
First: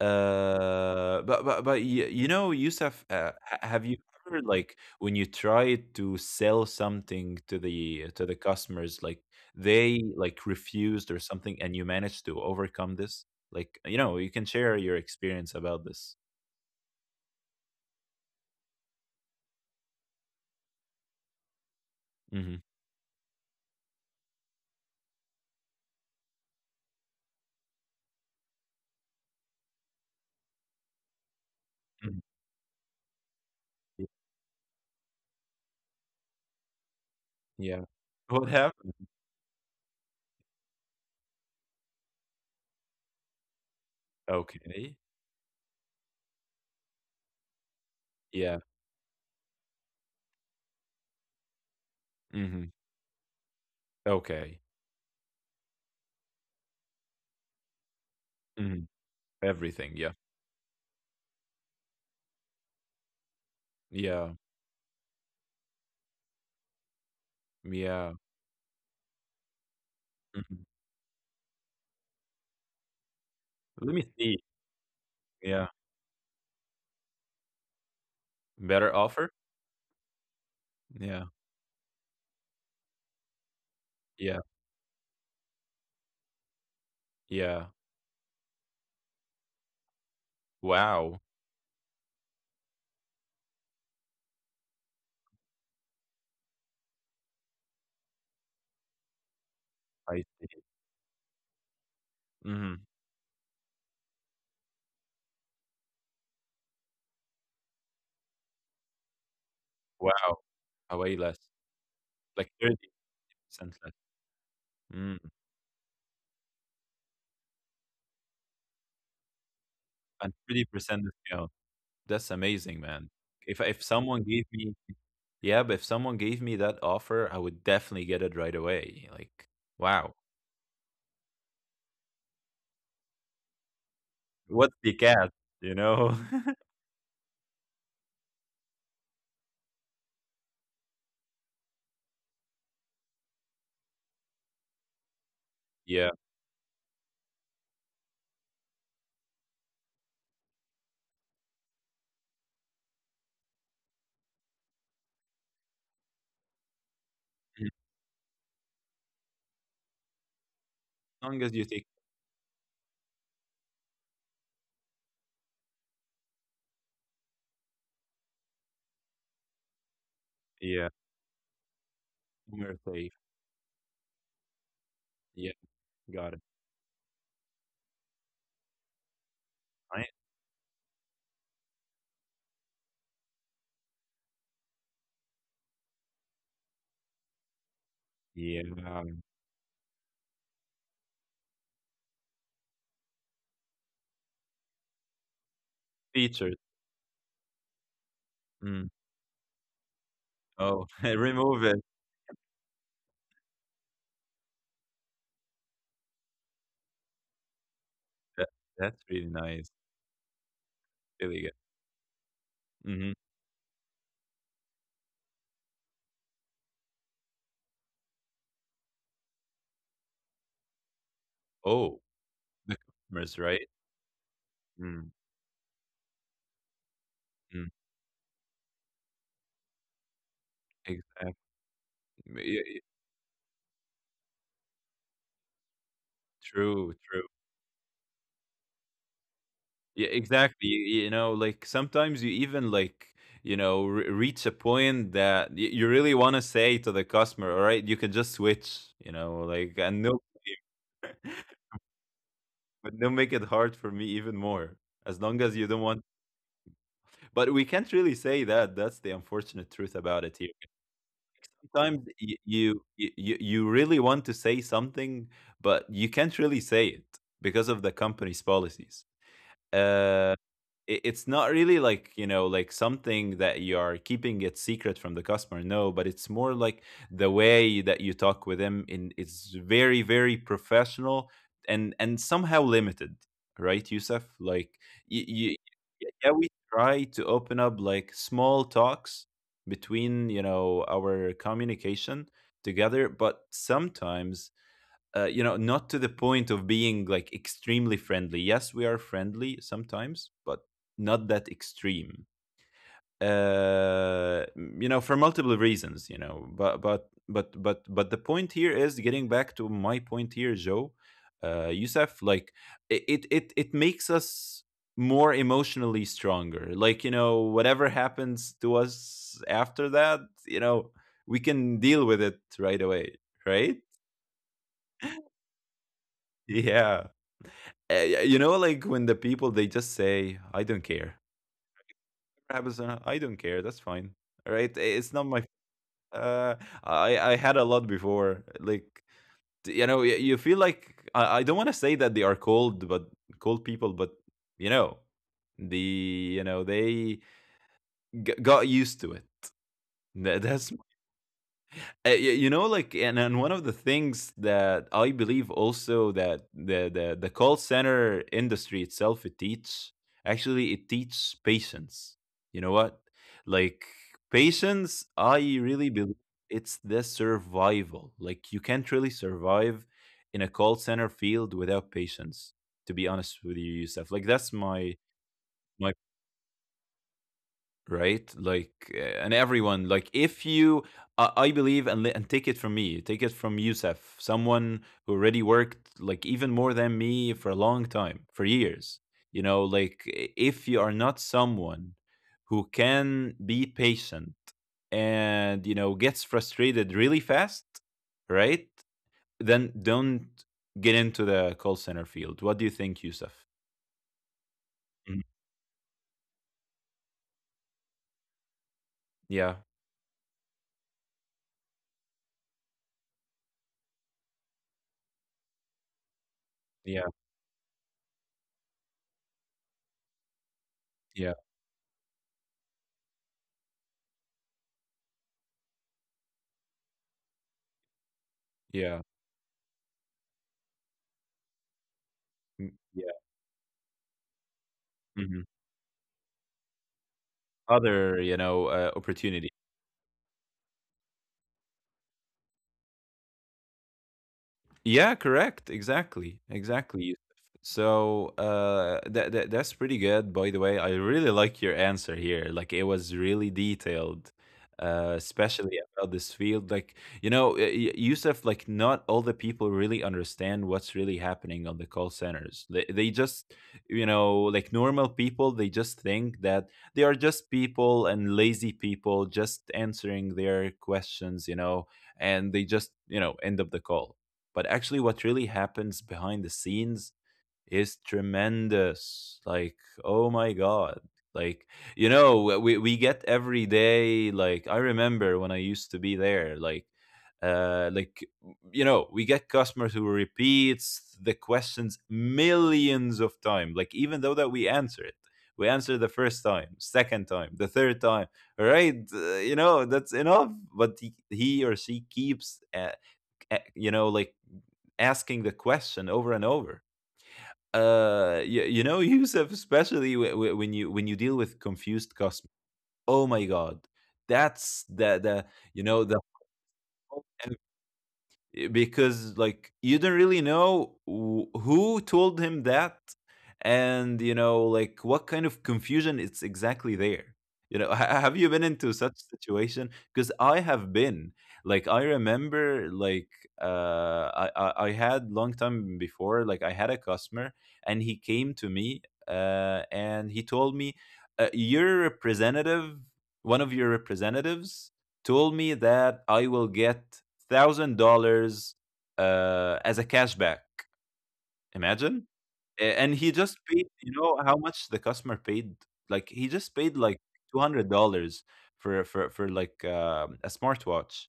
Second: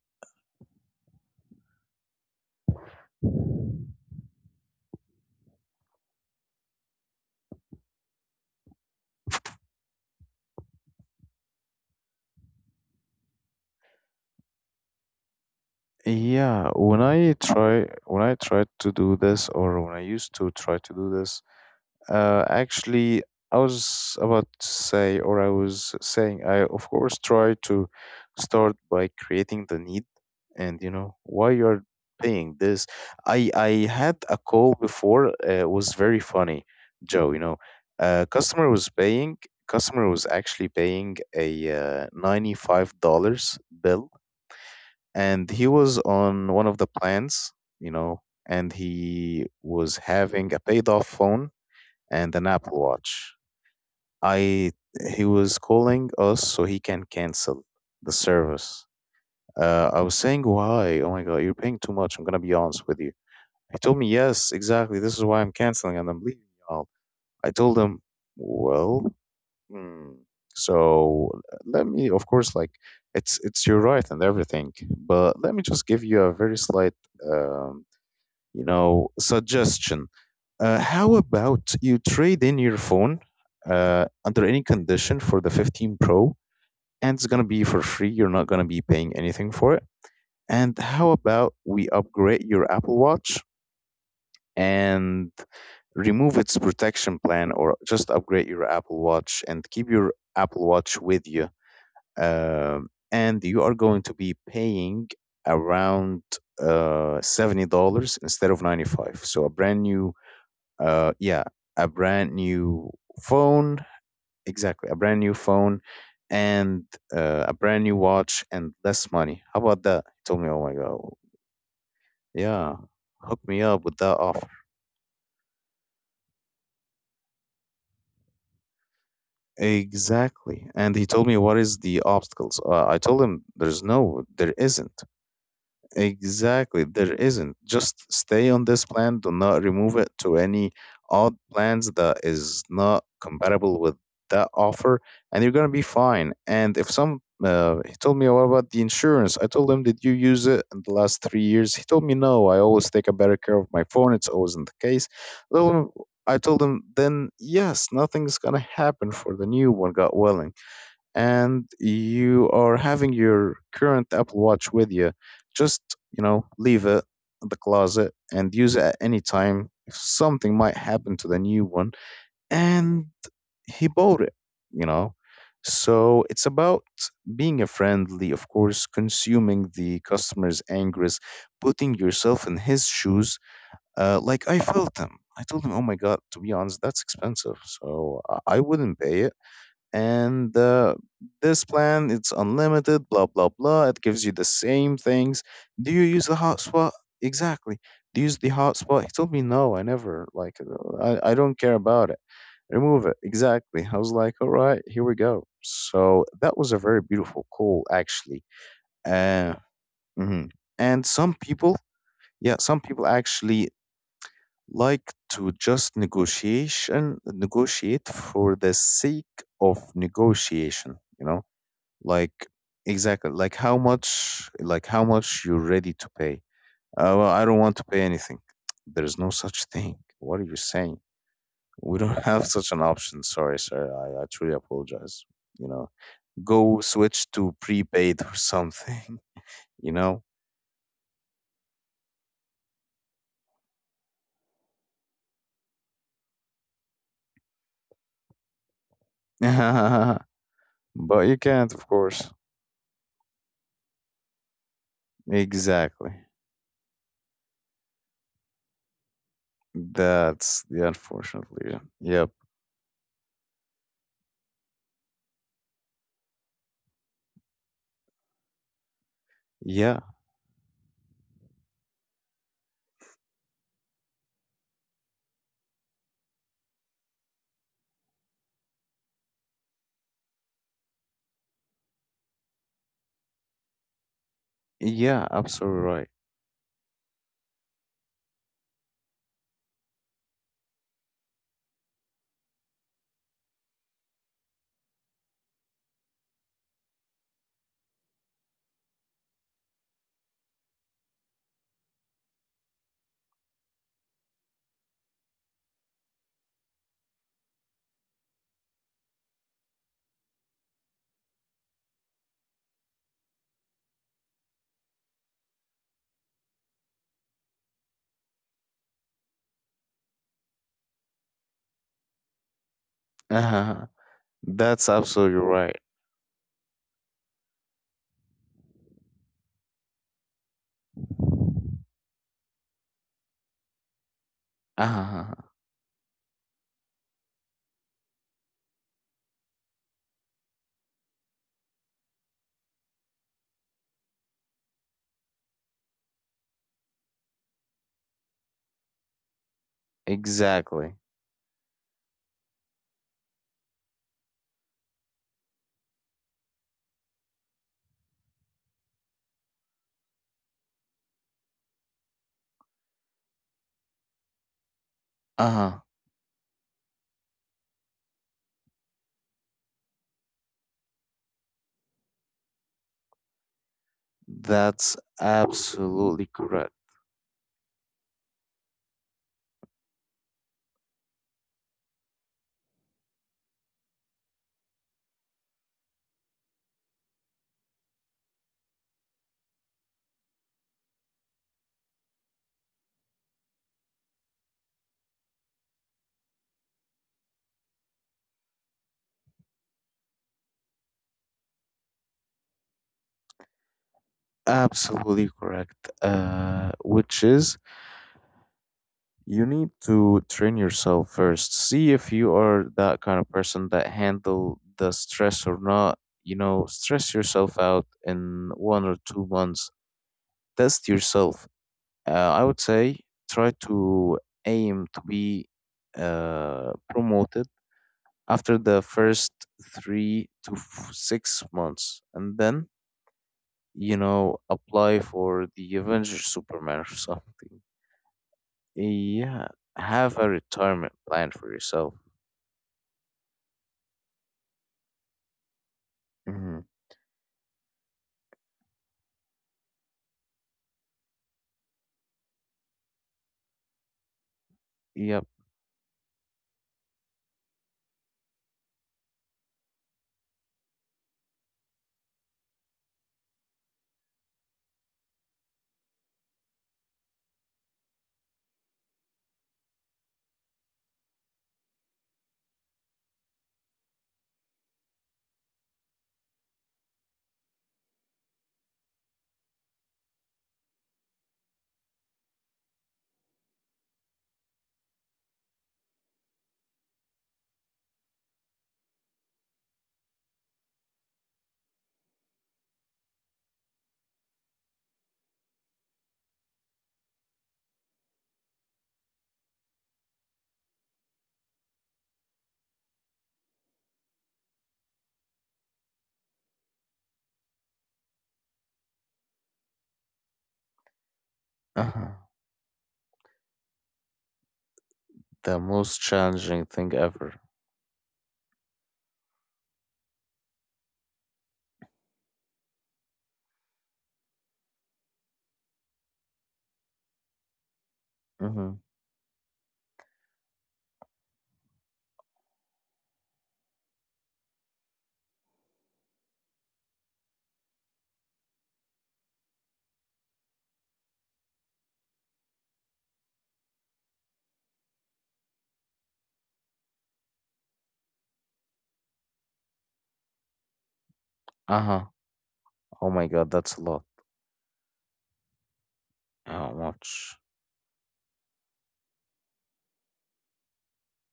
S1: uh, but but, but y- you know, Yusuf, uh, ha- have you ever like when you try to sell something to the to the customers, like they like refused or something and you managed to overcome this, like, you know, you can share your experience about this.
S2: Yeah, when I try when I tried to do this, or when I used to try to do this, uh
S1: Hmm.
S2: actually, I was about to say, or I was saying, I of course try to start by creating the need and you know why you're paying this. I I had a call before, uh, it was very funny, Joe, you know.
S1: Yeah.
S2: Uh
S1: What
S2: customer was
S1: happened?
S2: paying customer was actually paying a uh, ninety-five dollars bill,
S1: Okay.
S2: and he was on one of the plans, you know,
S1: Yeah.
S2: and he was having a paid off phone and an
S1: Hmm.
S2: Apple Watch.
S1: Okay.
S2: I He was calling us so he can cancel the
S1: Mm-hmm.
S2: service. Uh,
S1: Everything,
S2: I
S1: yeah.
S2: was saying, why? Oh my god, you're paying too much. I'm gonna be honest with you. He told me,
S1: Yeah,
S2: yes, exactly. This is why I'm canceling and I'm leaving y'all. I told him,
S1: yeah.
S2: well. Mm.
S1: Mhm.
S2: So uh, let me, of course, like, it's it's your
S1: Let me
S2: right and
S1: see.
S2: everything, but let me
S1: Yeah.
S2: just give you a very slight, um, you
S1: Better
S2: know,
S1: offer?
S2: suggestion. Uh, how
S1: Yeah,
S2: about you trade in your phone uh,
S1: yeah,
S2: under any condition for the fifteen Pro, and it's gonna be
S1: yeah.
S2: for free. You're not gonna be paying anything for it. And how
S1: Wow,
S2: about we upgrade your Apple Watch and remove its protection plan, or just upgrade your Apple Watch and keep your
S1: I see.
S2: Apple Watch with you,
S1: Mhm.
S2: um, and you are going to be paying around uh, seventy dollars instead of ninety five. So a brand new,
S1: Wow. Uh,
S2: uh,
S1: way less,
S2: yeah, a brand
S1: like
S2: new
S1: thirty percent
S2: phone,
S1: less.
S2: exactly, a
S1: Mm,
S2: brand new phone, and uh, a brand new watch and less money. How about that? He
S1: and
S2: told me, oh my god,
S1: thirty percent discount. That's
S2: yeah,
S1: amazing, man.
S2: hook me
S1: If
S2: up
S1: if
S2: with that
S1: someone gave
S2: offer.
S1: me... Yeah, but if someone gave me that offer, I would definitely get it right away. Like, wow.
S2: Exactly, and he told me, what is the obstacles. Uh, I told him, there's no, there
S1: What's the
S2: isn't.
S1: catch, you know?
S2: Exactly. There isn't. Just stay on this plan. Do not remove it to any odd plans that is not compatible with that offer, and you're gonna be
S1: Yeah.
S2: fine. And if some, uh, He told me, "Oh, what about the insurance." I told him, did you use it in the last three years? He told me, no. I always take a better care of my phone. It's always in the case. Well, I told him, then
S1: Mhm.
S2: yes, nothing's gonna happen for the new one. God willing.
S1: As long as you
S2: And
S1: take...
S2: you are having your current Apple Watch with you, just, you know, leave it in the closet and use it at any time if something might
S1: Yeah,
S2: happen to the new one.
S1: we're
S2: And
S1: safe.
S2: he bought it, you know.
S1: Yeah,
S2: So
S1: got it.
S2: it's about being a friendly, of course, consuming the
S1: I...
S2: customer's angers, putting yourself in his shoes. Uh, like, I felt him. I told him, "Oh my God, to be honest, that's expensive, so I I
S1: Yeah,
S2: wouldn't pay
S1: um,
S2: it." And uh, this plan, it's unlimited, blah blah blah, it gives you the same things. Do you use the
S1: features.
S2: hotspot? Exactly. Do you use the
S1: Mm.
S2: hotspot? He told me, no, I never, like,
S1: Oh,
S2: uh, i, I don't
S1: remove
S2: care
S1: it.
S2: about it. Remove it. Exactly. I was like, all right, here we go. So that was a very beautiful call actually.
S1: That that's really
S2: uh,
S1: nice.
S2: mhm. And some
S1: Really good.
S2: people, yeah, some people
S1: Mhm.
S2: actually like to just negotiation negotiate for the sake of negotiation, you know,
S1: Oh,
S2: like,
S1: the
S2: exactly,
S1: customers,
S2: like
S1: right?
S2: how much, like how
S1: Mm,
S2: much you're ready to pay. Uh, well, I don't
S1: mm,
S2: want to pay anything. There's no such thing. What are you saying?
S1: exactly.
S2: We don't
S1: Yeah,
S2: have such
S1: yeah,
S2: an option. Sorry, sir. I, I truly apologize. You know, go
S1: true, true.
S2: switch to prepaid or something. You
S1: Yeah,
S2: know,
S1: exactly. You, you know, like sometimes you even like, you know, re- reach a point that y- you really want to say to the customer, all right, you can just switch, you know, like, and no,
S2: but you can't, of course.
S1: but don't make it hard for me even more, as long as you don't want.
S2: Exactly.
S1: But we can't really say that. That's the unfortunate truth about it here.
S2: That's the unfortunate reason.
S1: Sometimes
S2: Yep.
S1: y- you, you you you really want to say something, but you can't really say it because of the company's policies.
S2: Yeah.
S1: uh it- it's not really like, you know like something that you are keeping it secret from the customer. No, but it's more like the way that you talk with them in, it's very, very professional and and somehow limited, right, Yusuf? Like, you,
S2: Yeah.
S1: yeah,
S2: Absolutely
S1: yeah, we try to open up like small talks between, you know our communication together. But sometimes uh, you know, not to the point of being like extremely friendly. Yes, we are friendly sometimes, but not that extreme. Uh, you know, for multiple reasons. You know, but but but but but the point here is getting back to my point here, Joe. Uh, Youssef, like it, it it it makes us more emotionally stronger. Like, you know, whatever happens to us after that, you know, we can deal with it right away, right?
S2: right. That's absolutely
S1: Yeah. Uh, you know, like when the people they just say, "I don't care." Whatever happens, uh, I don't care. That's fine, all right? It's not
S2: right.
S1: my... Uh, I I had a lot before. Like, d- you know, y- you feel like I, I don't want to say that they are cold, but cold people. But you know, the, you know, they g- got used to it. Tha- that's...
S2: Exactly.
S1: Uh, you know, like, and, and one of the things that I believe also, that the, the, the call center industry itself, it teaches, actually, it teaches patience. You know what? Like, patience, I
S2: Uh-huh.
S1: really believe it's the survival. Like, you can't really survive in a call center field without patience, to be honest with you, Yusuf. Like, that's
S2: That's
S1: my, my...
S2: absolutely correct.
S1: right? Like, uh, and everyone, like, if you, uh, I believe, and, li- and take it from me, take it from Youssef, someone who already worked, like, even more than me for a long time, for years, you know, like, I- if you are not someone who can be patient and, you know, gets frustrated really fast, right? Then don't get into the call center field. What do you think, Youssef? Mhm.
S2: Absolutely correct. Uh, which is, you
S1: Yeah,
S2: need to train yourself first. See if you are that kind of person that handle the stress or not. You know,
S1: yeah,
S2: stress yourself out in one or two months. Test
S1: yeah,
S2: yourself. Uh, I would say, try to aim to be uh, promoted after the
S1: yeah,
S2: first three to f- six months, and then,
S1: mm,
S2: you know, apply for
S1: yeah.
S2: the Avengers Superman or something.
S1: Other, you know, uh,
S2: Yeah,
S1: opportunities...
S2: have a retirement plan for yourself.
S1: Yeah, correct. Exactly.
S2: Hmm.
S1: Exactly. Yusuf. So uh that, that that's pretty good, by the way. I really like your answer here. Like, it was really detailed. Uh,
S2: Yep.
S1: especially about this field, like, you know uh, Y- Yusuf, like not all the people really understand what's really happening on the call centers. They they just, you know like normal people, they just think that they are just people and lazy people just answering their questions, you know, and they just, you know end up the call. But actually, what really happens behind the scenes is tremendous. Like, oh my God. Like, you know, we, we get every day, like, I remember when I used to be there, like, uh, like, you know, we get customers who repeats the questions millions of times. Like, even though that we answer it, we answer the first time, second time, the third time, right, uh, you know, that's enough. But he, he or she keeps uh, uh, you know, like, asking the question over and over. Uh, you, you know, Yusuf, especially w- w- when you, when you deal with
S2: Uh-huh.
S1: confused customers. Oh my God, that's the the
S2: The
S1: you
S2: most
S1: know, the
S2: challenging thing
S1: whole
S2: ever.
S1: eh, because like you don't really know wh- who told him that, and you know like what kind of confusion it's exactly there, you know. Ha- have you been
S2: Mm-hmm.
S1: into such situation? Because I have been. Like, I remember like, uh I, I i had long time before, like I had a customer, and he came to me uh and he told me, uh, your representative, one of your representatives, told me that I will get thousand dollars, uh dollars, as a cashback.
S2: Uh-huh.
S1: Imagine. A-
S2: Oh
S1: and
S2: my
S1: he
S2: god,
S1: just
S2: that's a
S1: paid,
S2: lot.
S1: you know how much the customer paid? Like he
S2: How
S1: just paid like
S2: much?
S1: two hundred dollars for for for like um a smartwatch.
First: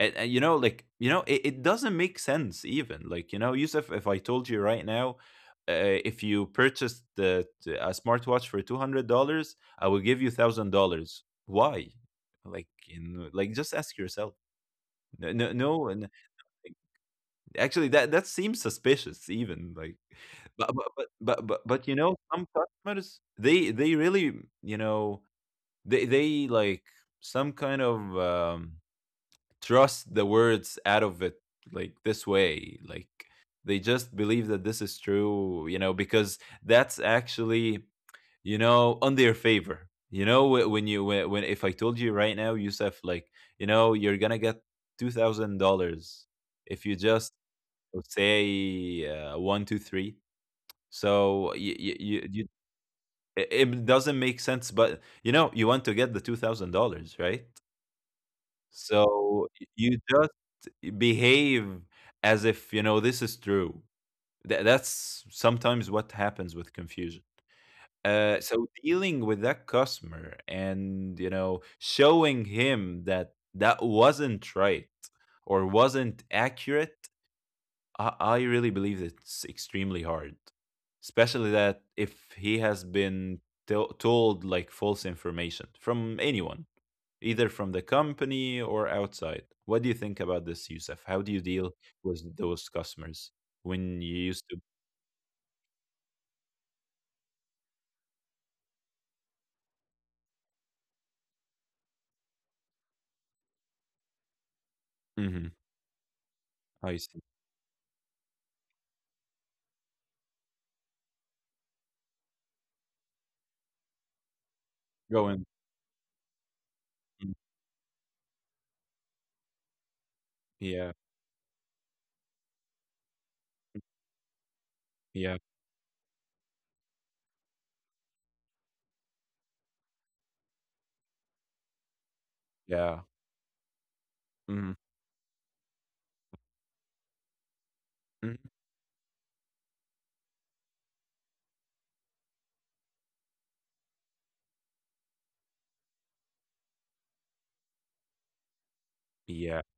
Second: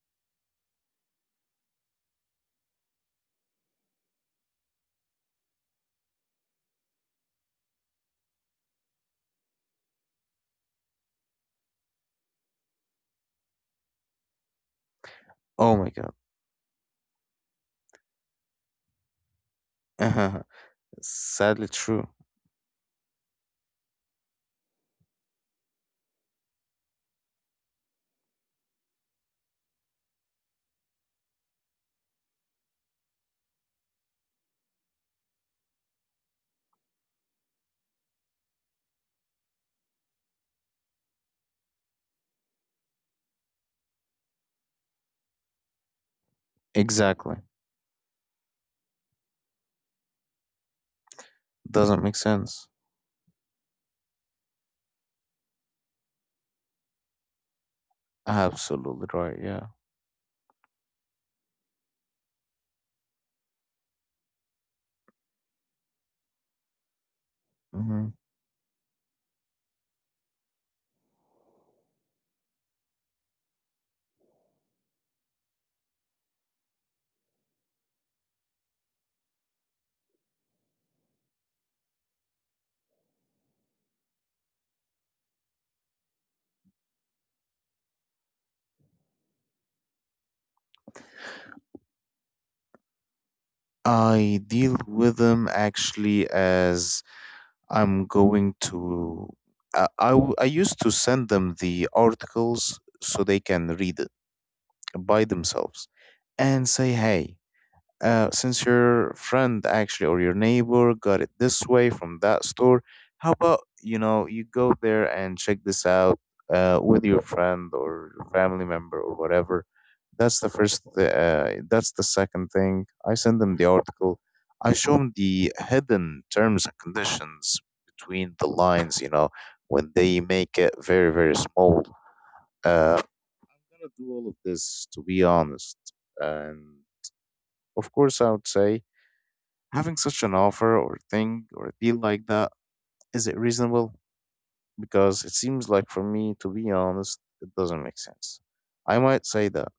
S1: And, and you know, like, you know, it, it doesn't make sense even. Like, you know, Yusuf, if I told you right now, uh, if you purchased the, the a smartwatch for two hundred dollars, I will give you thousand dollars. Why? Like, you know, like just ask yourself. No, no,
S2: Oh
S1: no,
S2: my
S1: n-...
S2: god.
S1: Actually, that, that seems suspicious even, like...
S2: Uh-huh.
S1: But but but but but,
S2: Sadly
S1: but you
S2: true.
S1: know, some customers they they really, you know, they they like some kind of um trust the words out of it like this way, like they just believe that this is true, you know, because that's actually, you know, on their favor. You know, wh- when you, when, when if I told you right now, Yusuf, like, you know, you're going to get two thousand dollars if you just...
S2: Exactly.
S1: I say uh, one, two, three. So you, you,
S2: Doesn't make
S1: you,
S2: sense.
S1: it it doesn't make sense, but you know, you want to get the two thousand dollars, right?
S2: Absolutely right,
S1: So y-
S2: yeah.
S1: you just behave as if you know this is true. Tha- that's sometimes what happens with confusion.
S2: Hmm.
S1: Uh, so dealing with that customer and, you know, showing him that that wasn't right or wasn't accurate, I, I really believe it's extremely hard, especially that if he has been to- told like false information from anyone, either from the company or outside. What do you think about this, Yusuf? How do you deal with those customers when you
S2: I
S1: used to?
S2: deal with them actually as I'm going to. I, I, w- I used to send them the articles so they can read it by
S1: Mhm,
S2: themselves and say,
S1: I see.
S2: hey, uh, since your friend actually or your neighbor got it this way from that store, how about, you know, you go there
S1: Go
S2: and
S1: in.
S2: check this out uh, with your
S1: Mm,
S2: friend or your family member or whatever. That's the first.
S1: yeah.
S2: Uh, that's the second thing. I send them the article. I show them
S1: Yeah.
S2: the hidden terms and conditions between the lines. You know, when they make it very very small. Uh,
S1: Yeah.
S2: I'm gonna do all of
S1: Mhm,
S2: this, to be honest, and of course I
S1: mhm,
S2: would say, having such an offer or thing or a deal like that, is it reasonable? Because it seems like, for me, to be honest, it doesn't make sense. I might say
S1: yeah.
S2: that.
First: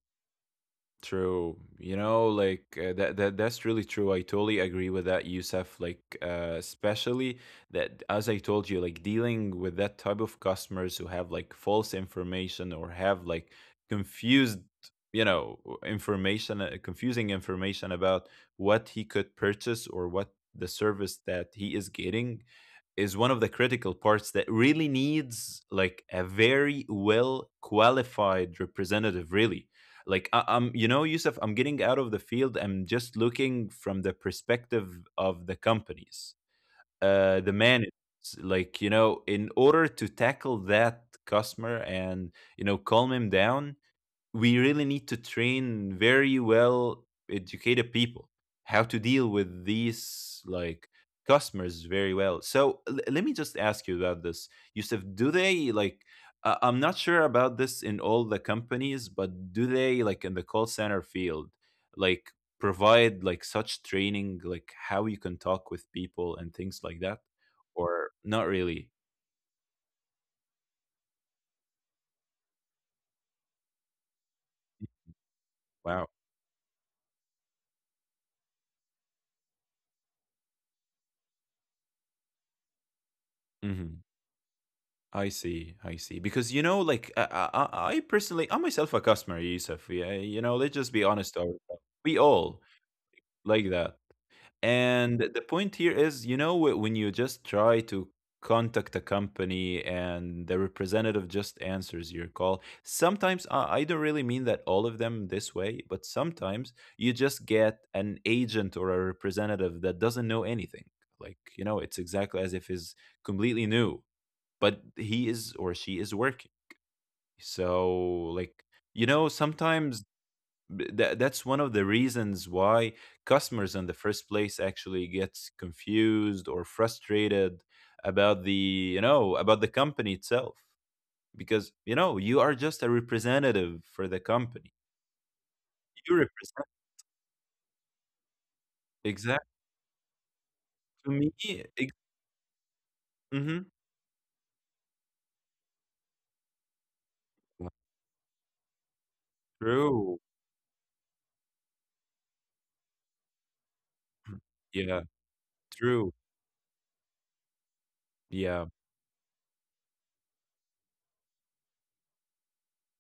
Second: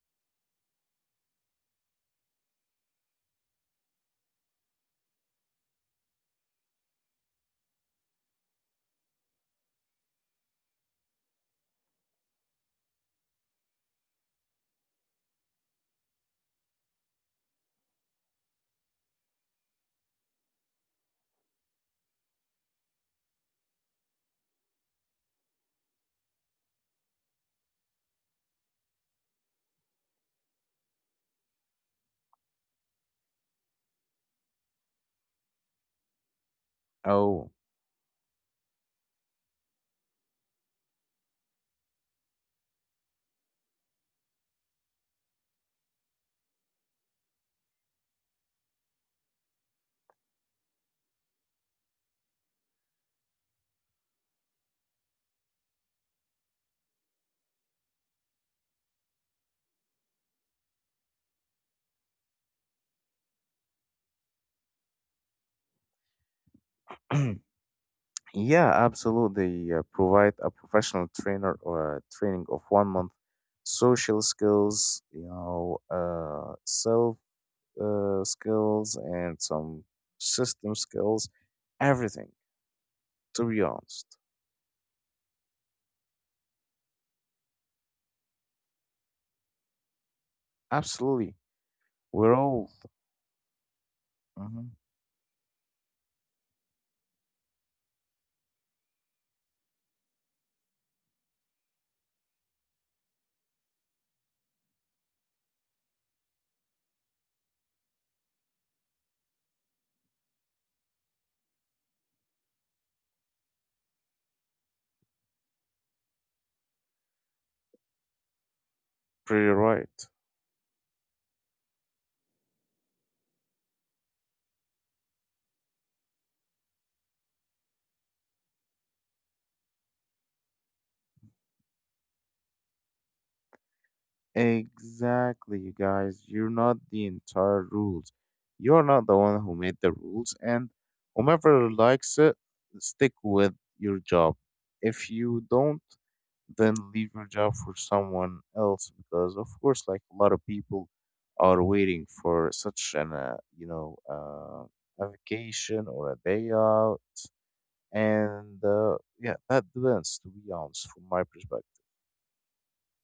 S1: True. You know, like, uh, that, that that's really true. I totally agree with that, Youssef. Like, uh, especially that, as I told you, like dealing with that type of customers who have like false information or have like confused, you know, information, uh, confusing information about what he could purchase or what the service that he is getting, is one of the critical parts that really needs like a very well qualified representative, really. Like, I, i'm, you know, Yusuf, I'm getting out of the field, I'm just looking from the perspective of the companies, uh
S2: Oh.
S1: the managers, like, you know, in order to tackle that customer and, you know, calm him down, we really need to train very well educated people how to deal with these, like, customers very well. So l- let me just ask you about this, Yusuf, do they like, uh, I'm not sure about this in all the companies, but do they like in the call center field, like, provide like such training, like how you can talk with people and things like that, or not
S2: Yeah,
S1: really?
S2: absolutely, uh, provide a professional trainer or a training of one month, social skills, you know,
S1: Wow.
S2: uh, self uh, skills, and some system skills, everything, to be
S1: Mm-hmm.
S2: honest.
S1: I see, I see. Because, you know, like I, I, I I personally, I'm myself a customer, Yusuf. Yeah, you know, let's just be honest
S2: Absolutely.
S1: to ourselves. We
S2: We're
S1: all
S2: all.
S1: like that.
S2: Mhm.
S1: And the point here is, you know, wh- when you just try to contact a company and the representative just answers your call, sometimes I, I don't really mean that all of them this way, but sometimes you just get an agent or a representative that doesn't know anything. Like, you know, it's exactly as if it's completely new, but he is or she is working. So, like, you know,
S2: Pretty right.
S1: sometimes b- that, that's one of the reasons why customers in the first place actually gets confused or frustrated about the, you know, about the company itself, because, you know, you are just a representative for the company.
S2: Exactly, you
S1: You
S2: guys. You're
S1: represent...
S2: not the entire rules. You're not the
S1: exactly,
S2: one who made the rules, and
S1: to me.
S2: whomever
S1: Ex-...
S2: likes it, stick with
S1: mhm.
S2: your job. If you don't, then leave your job for someone else, because, of course, like, a
S1: True.
S2: lot of people are waiting for such an, uh, you know, uh,
S1: Yeah,
S2: a vacation or
S1: true.
S2: a day out, and
S1: Yeah,
S2: uh, yeah, that depends. To be honest, from my perspective.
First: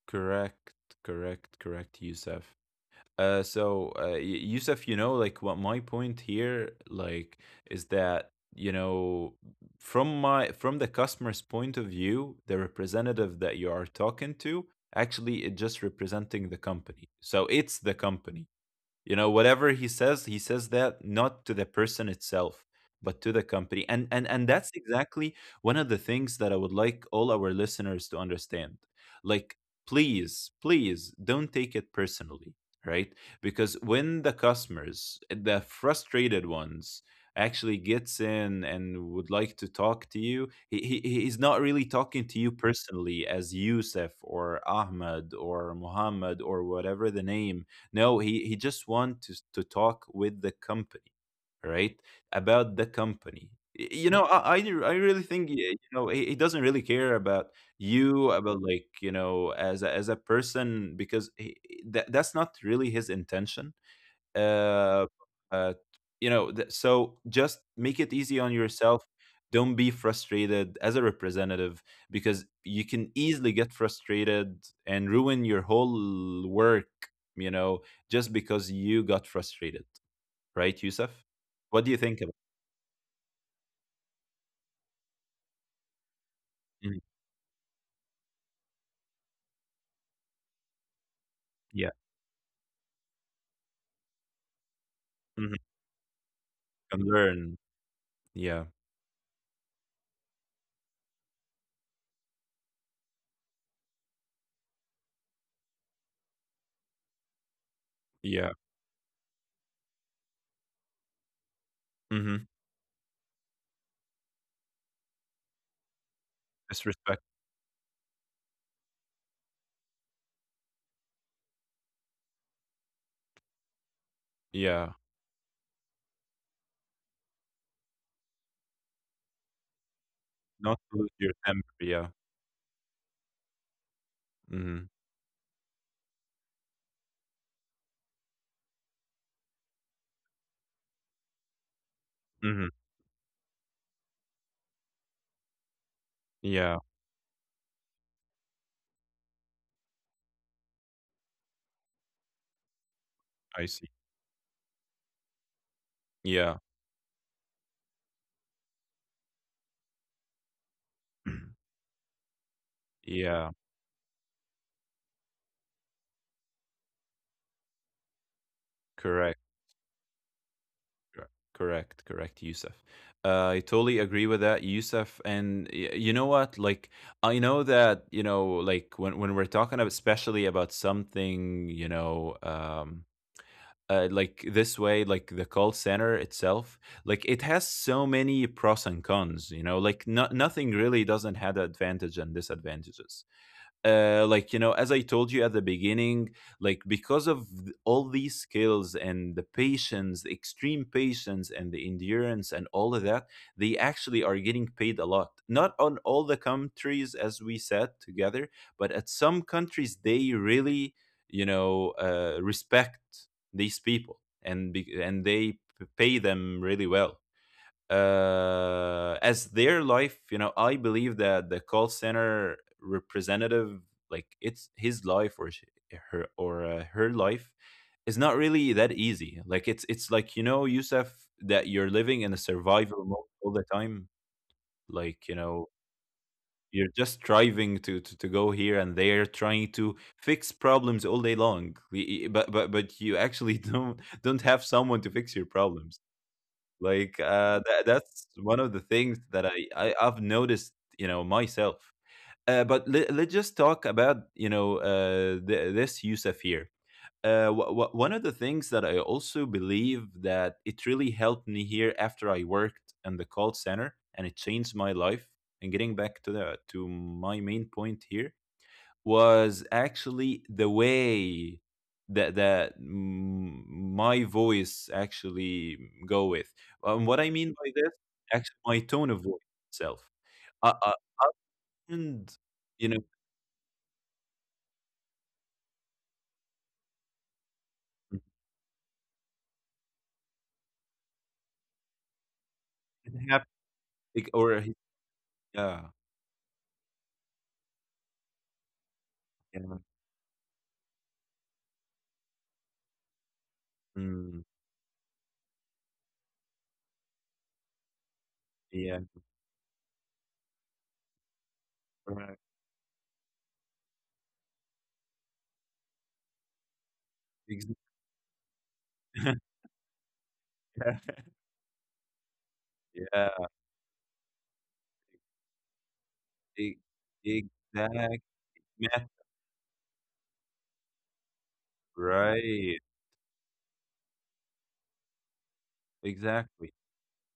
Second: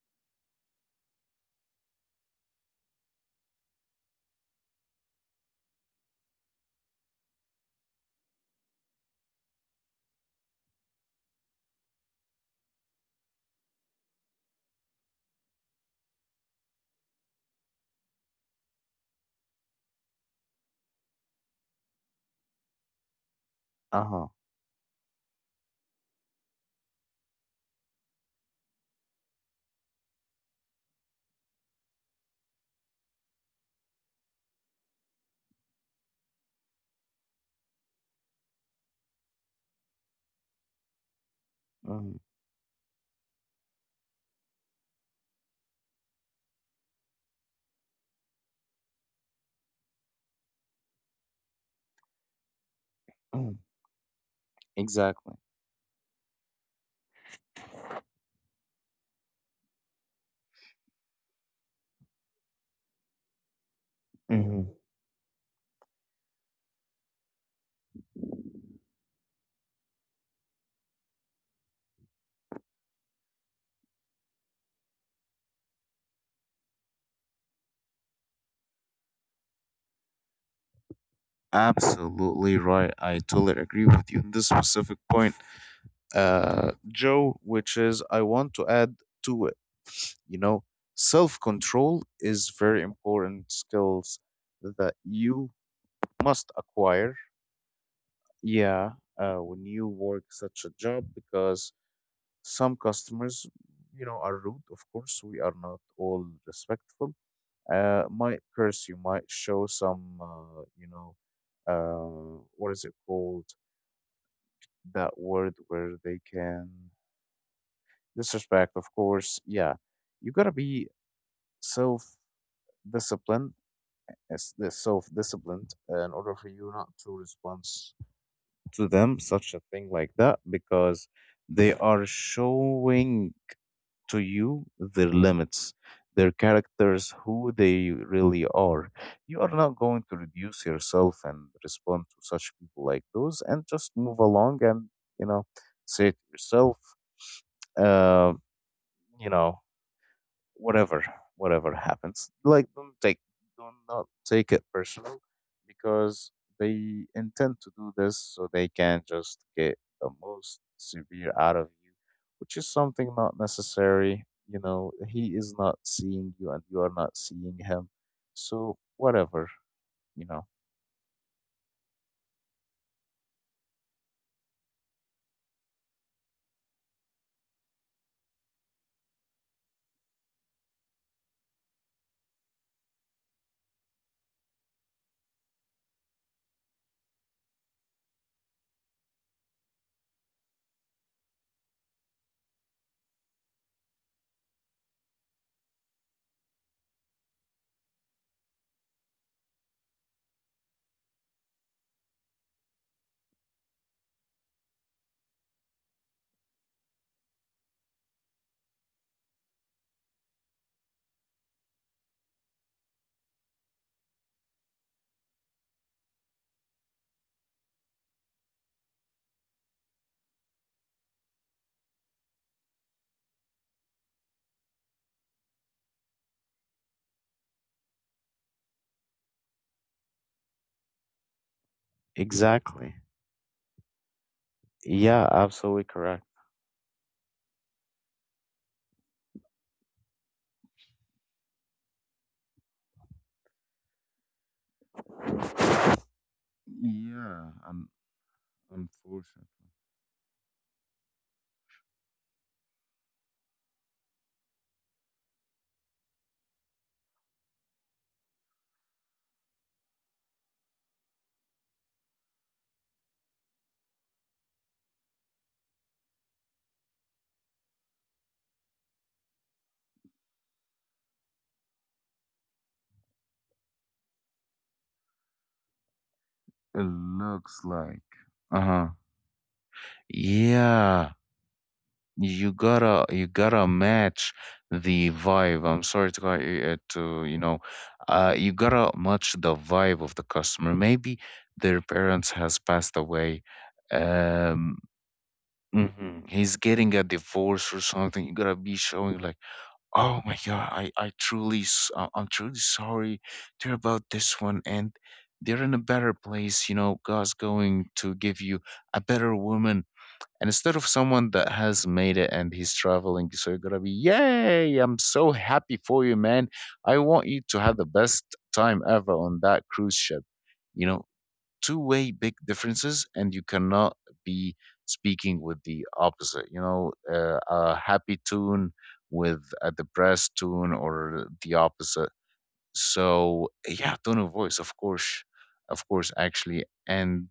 S1: correct, correct, correct, Yusuf. Uh, so, uh, Y- Yusuf, you know, like what my point here, like, is that, you know, from my, from the customer's point of view, the representative that you are talking to, actually, it just representing the company. So it's the company. You know whatever he says, he says that not to the person itself but to the company, and
S2: Uh
S1: and
S2: huh.
S1: and that's exactly one of the things that I would like all our listeners to understand. Like, please please don't take it personally, right? Because when the customers, the frustrated ones, actually gets in and would like to talk to you, he, he he's not really talking to you personally as Yusuf or Ahmed or Muhammad or whatever the name. No, he he just wants to, to talk with the company, right? About the company.
S2: Hmm.
S1: Y- You know, I I, I really
S2: Exactly.
S1: think y- you know he, he doesn't really care about you, about, like, you know, as a, as a person, because he, that that's not really his intention.
S2: Mhm.
S1: uh, uh, you know, th- so just make it easy on yourself. Don't be frustrated as a representative, because you can easily get frustrated and ruin your whole work, you know, just because you got frustrated, right, Yusuf? What do you think about?
S2: Absolutely right. I totally agree with you on this specific point, uh,
S1: Mhm.
S2: Joe, which is, I want to add to it. You know,
S1: Yeah.
S2: self-control is very important skills that
S1: Hmm.
S2: you must
S1: Can
S2: acquire.
S1: learn. Yeah.
S2: Yeah, uh, when you work such a job, because some customers, you know, are rude. Of course, we are not all respectful. Uh, might
S1: Yeah.
S2: curse you, might show some, uh, you know,
S1: Hmm.
S2: uh, what is it called, that word where they can
S1: Disrespect.
S2: disrespect, of course. Yeah, you gotta be self disciplined. As this
S1: Yeah.
S2: self disciplined uh, in order for you not to respond to them such a thing like that,
S1: Not to lose
S2: because
S1: your temper.
S2: they
S1: Yeah.
S2: are showing to you
S1: Hmm.
S2: their limits, their characters, who they really are. You are not going to reduce yourself and respond to such
S1: Hmm.
S2: people like those, and just move along and, you know, say to
S1: Yeah.
S2: yourself, uh, you know whatever, whatever happens, like, don't take,
S1: I
S2: do not
S1: see.
S2: not take it personal, because
S1: Yeah.
S2: they intend to do this so they can just get the most severe out of you, which is something not
S1: Yeah.
S2: necessary. You know, he is not seeing you and you are not seeing him. So
S1: Correct.
S2: whatever, you know.
S1: Cor- Correct, correct, Yusuf. Uh, I totally agree with that, Yusuf. And y- you know what? Like, I know that, you know, like when when we're talking about, especially about something, you know, um, uh, like this way, like the call center itself, like it has so many pros and cons. You know, like no, nothing really doesn't have advantage and disadvantages. Uh, like, you know, as I told you at the beginning, like because of th- all these skills and the patience, the extreme patience, and the endurance and all of that, they actually are getting paid a lot. Not on all the countries, as we said together, but at some countries they really, you know, uh, respect these people and be- and they p- pay them really well uh, as their life. You know, I believe that the call center representative, like it's his life, or sh- her, or uh, her life, is not really that easy. Like it's it's like, you know, Yusuf, that you're living in a
S2: Exactly.
S1: survival mode all the time. Like,
S2: Yeah,
S1: you know,
S2: absolutely correct.
S1: you're just striving to, to to go here and there, trying to fix problems all day long. Y- y- But but but you actually don't don't have someone to fix your problems. Like,
S2: Yeah,
S1: uh, tha
S2: and
S1: that's one of the things that I
S2: unfortunately
S1: I I've noticed, you know, myself. Uh, but let, let's just talk about, you know, uh, th this Yusuf here. Uh, wha wha one of the things that I also believe that it really helped me here after I worked in the call center, and it changed my life. And getting back to the, to my main point here, was actually the way that that mm, my voice actually go with.
S2: it
S1: Um, what I mean
S2: looks
S1: by this,
S2: like.
S1: actually, my
S2: Uh-huh.
S1: tone of voice itself. Uh, uh,
S2: Yeah.
S1: and
S2: You
S1: you know,
S2: gotta you gotta match the vibe. I'm sorry to cut you, uh, to you know, uh, you gotta match the vibe of the customer. Maybe their parents has passed
S1: happy,
S2: away.
S1: like, or he-
S2: Um,
S1: yeah,
S2: mhm. He's getting a divorce or something. You gotta be showing like,
S1: yeah,
S2: oh my god, I I truly s- I- I'm truly sorry to hear about
S1: mm,
S2: this one. And they're in a better place, you know. God's going to give you
S1: yeah,
S2: a better woman, and instead of someone that has made it
S1: right,
S2: and he's traveling, so you're gonna be, yay, I'm so happy for you, man. I want you to
S1: ex-
S2: have the best time ever on that cruise ship. You know, two way big differences, and
S1: yeah,
S2: you cannot be speaking with the opposite. You
S1: e-
S2: know, uh, a
S1: exact
S2: happy tune
S1: math,
S2: with a depressed tune or the opposite.
S1: right,
S2: So, yeah, tone of voice, of course, of course, actually.
S1: exactly.
S2: And,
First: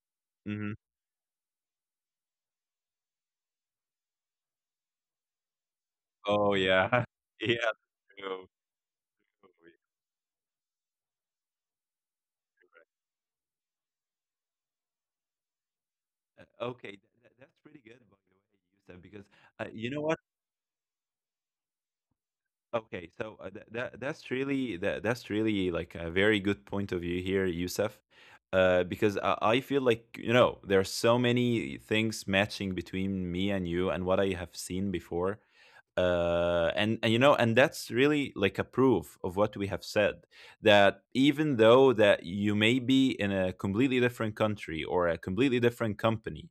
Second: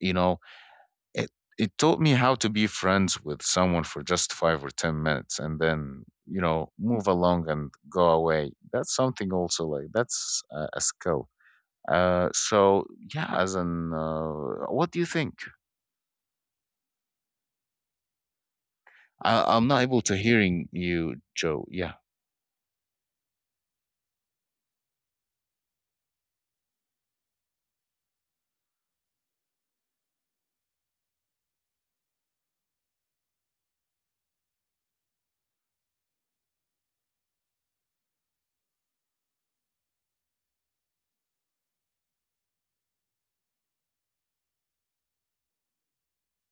S2: you know,
S1: Hmm.
S2: it it taught me how to be friends with someone for just five or ten minutes, and then, you
S1: Oh
S2: know,
S1: yeah,
S2: move along and
S1: yeah.
S2: go away. That's something also
S1: True.
S2: like, that's a, a skill. uh so yeah. as an uh What do you think?
S1: Uh, Okay, tha tha that's pretty good, by the way, Youssef, because
S2: I, I'm
S1: uh,
S2: not
S1: you
S2: able
S1: know
S2: to
S1: what?
S2: hearing you, Joe. Yeah,
S1: Okay, so uh, that that that's really that that's really like a very good point of view here, Youssef, uh, because I, I feel like, you know, there are so many things matching between me and you and what I have seen before, uh, and and you know, and that's really like a proof of what we have said, that even though that you may be in a completely different country or a completely different company,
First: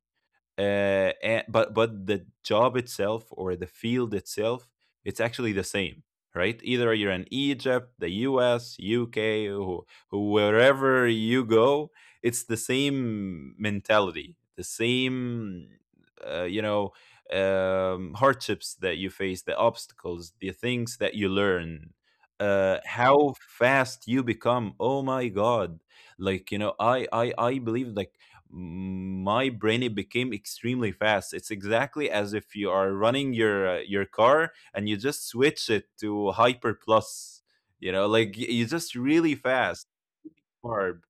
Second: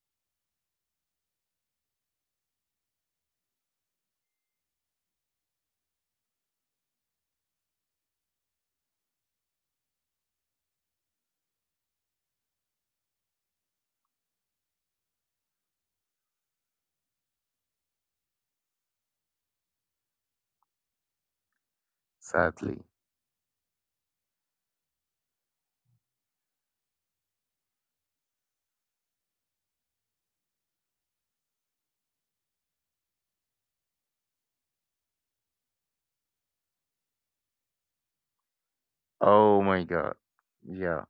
S1: uh, and, but but the job itself or the field itself, it's actually the same, right? Either you're in Egypt, the US, UK, or wherever you go, it's the same mentality, the same uh, you know, um, hardships that you face, the obstacles, the things that you learn, uh,
S2: sadly.
S1: how fast you become. Oh my God, like, you know, I I I believe like my brain, it became extremely fast. It's exactly as if you are running your uh, your car and you just switch it to hyper plus. You know, like y- you just really
S2: Oh my
S1: fast,
S2: god.
S1: barb,
S2: Yeah.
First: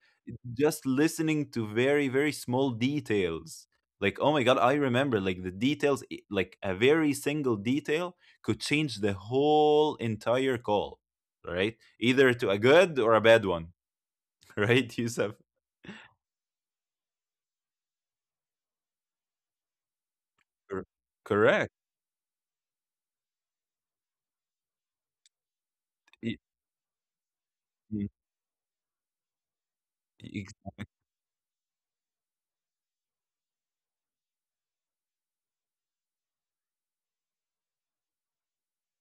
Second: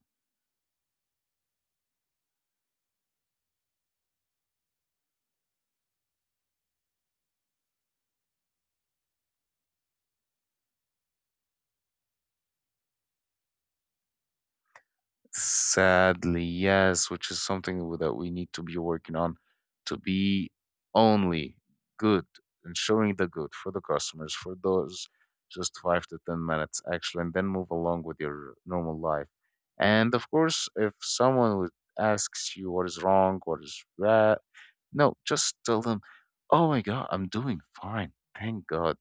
S1: just listening to very, very small details. Like, oh my God, I remember like the details, i- like a very single detail could change the whole entire call, right? Either to a good or a bad one. Right, Yusuf?
S2: Sadly, yes, which is something w- that we need to be working on, to be
S1: Cor-
S2: only
S1: correct.
S2: good and showing the good for the customers for those just five to
S1: Y-
S2: ten minutes actually, and then move along
S1: mm,
S2: with your normal life. And of
S1: ex-
S2: course, if someone would asks you what is wrong, what is right, no, just tell them, "Oh my God, I'm doing fine. Thank God.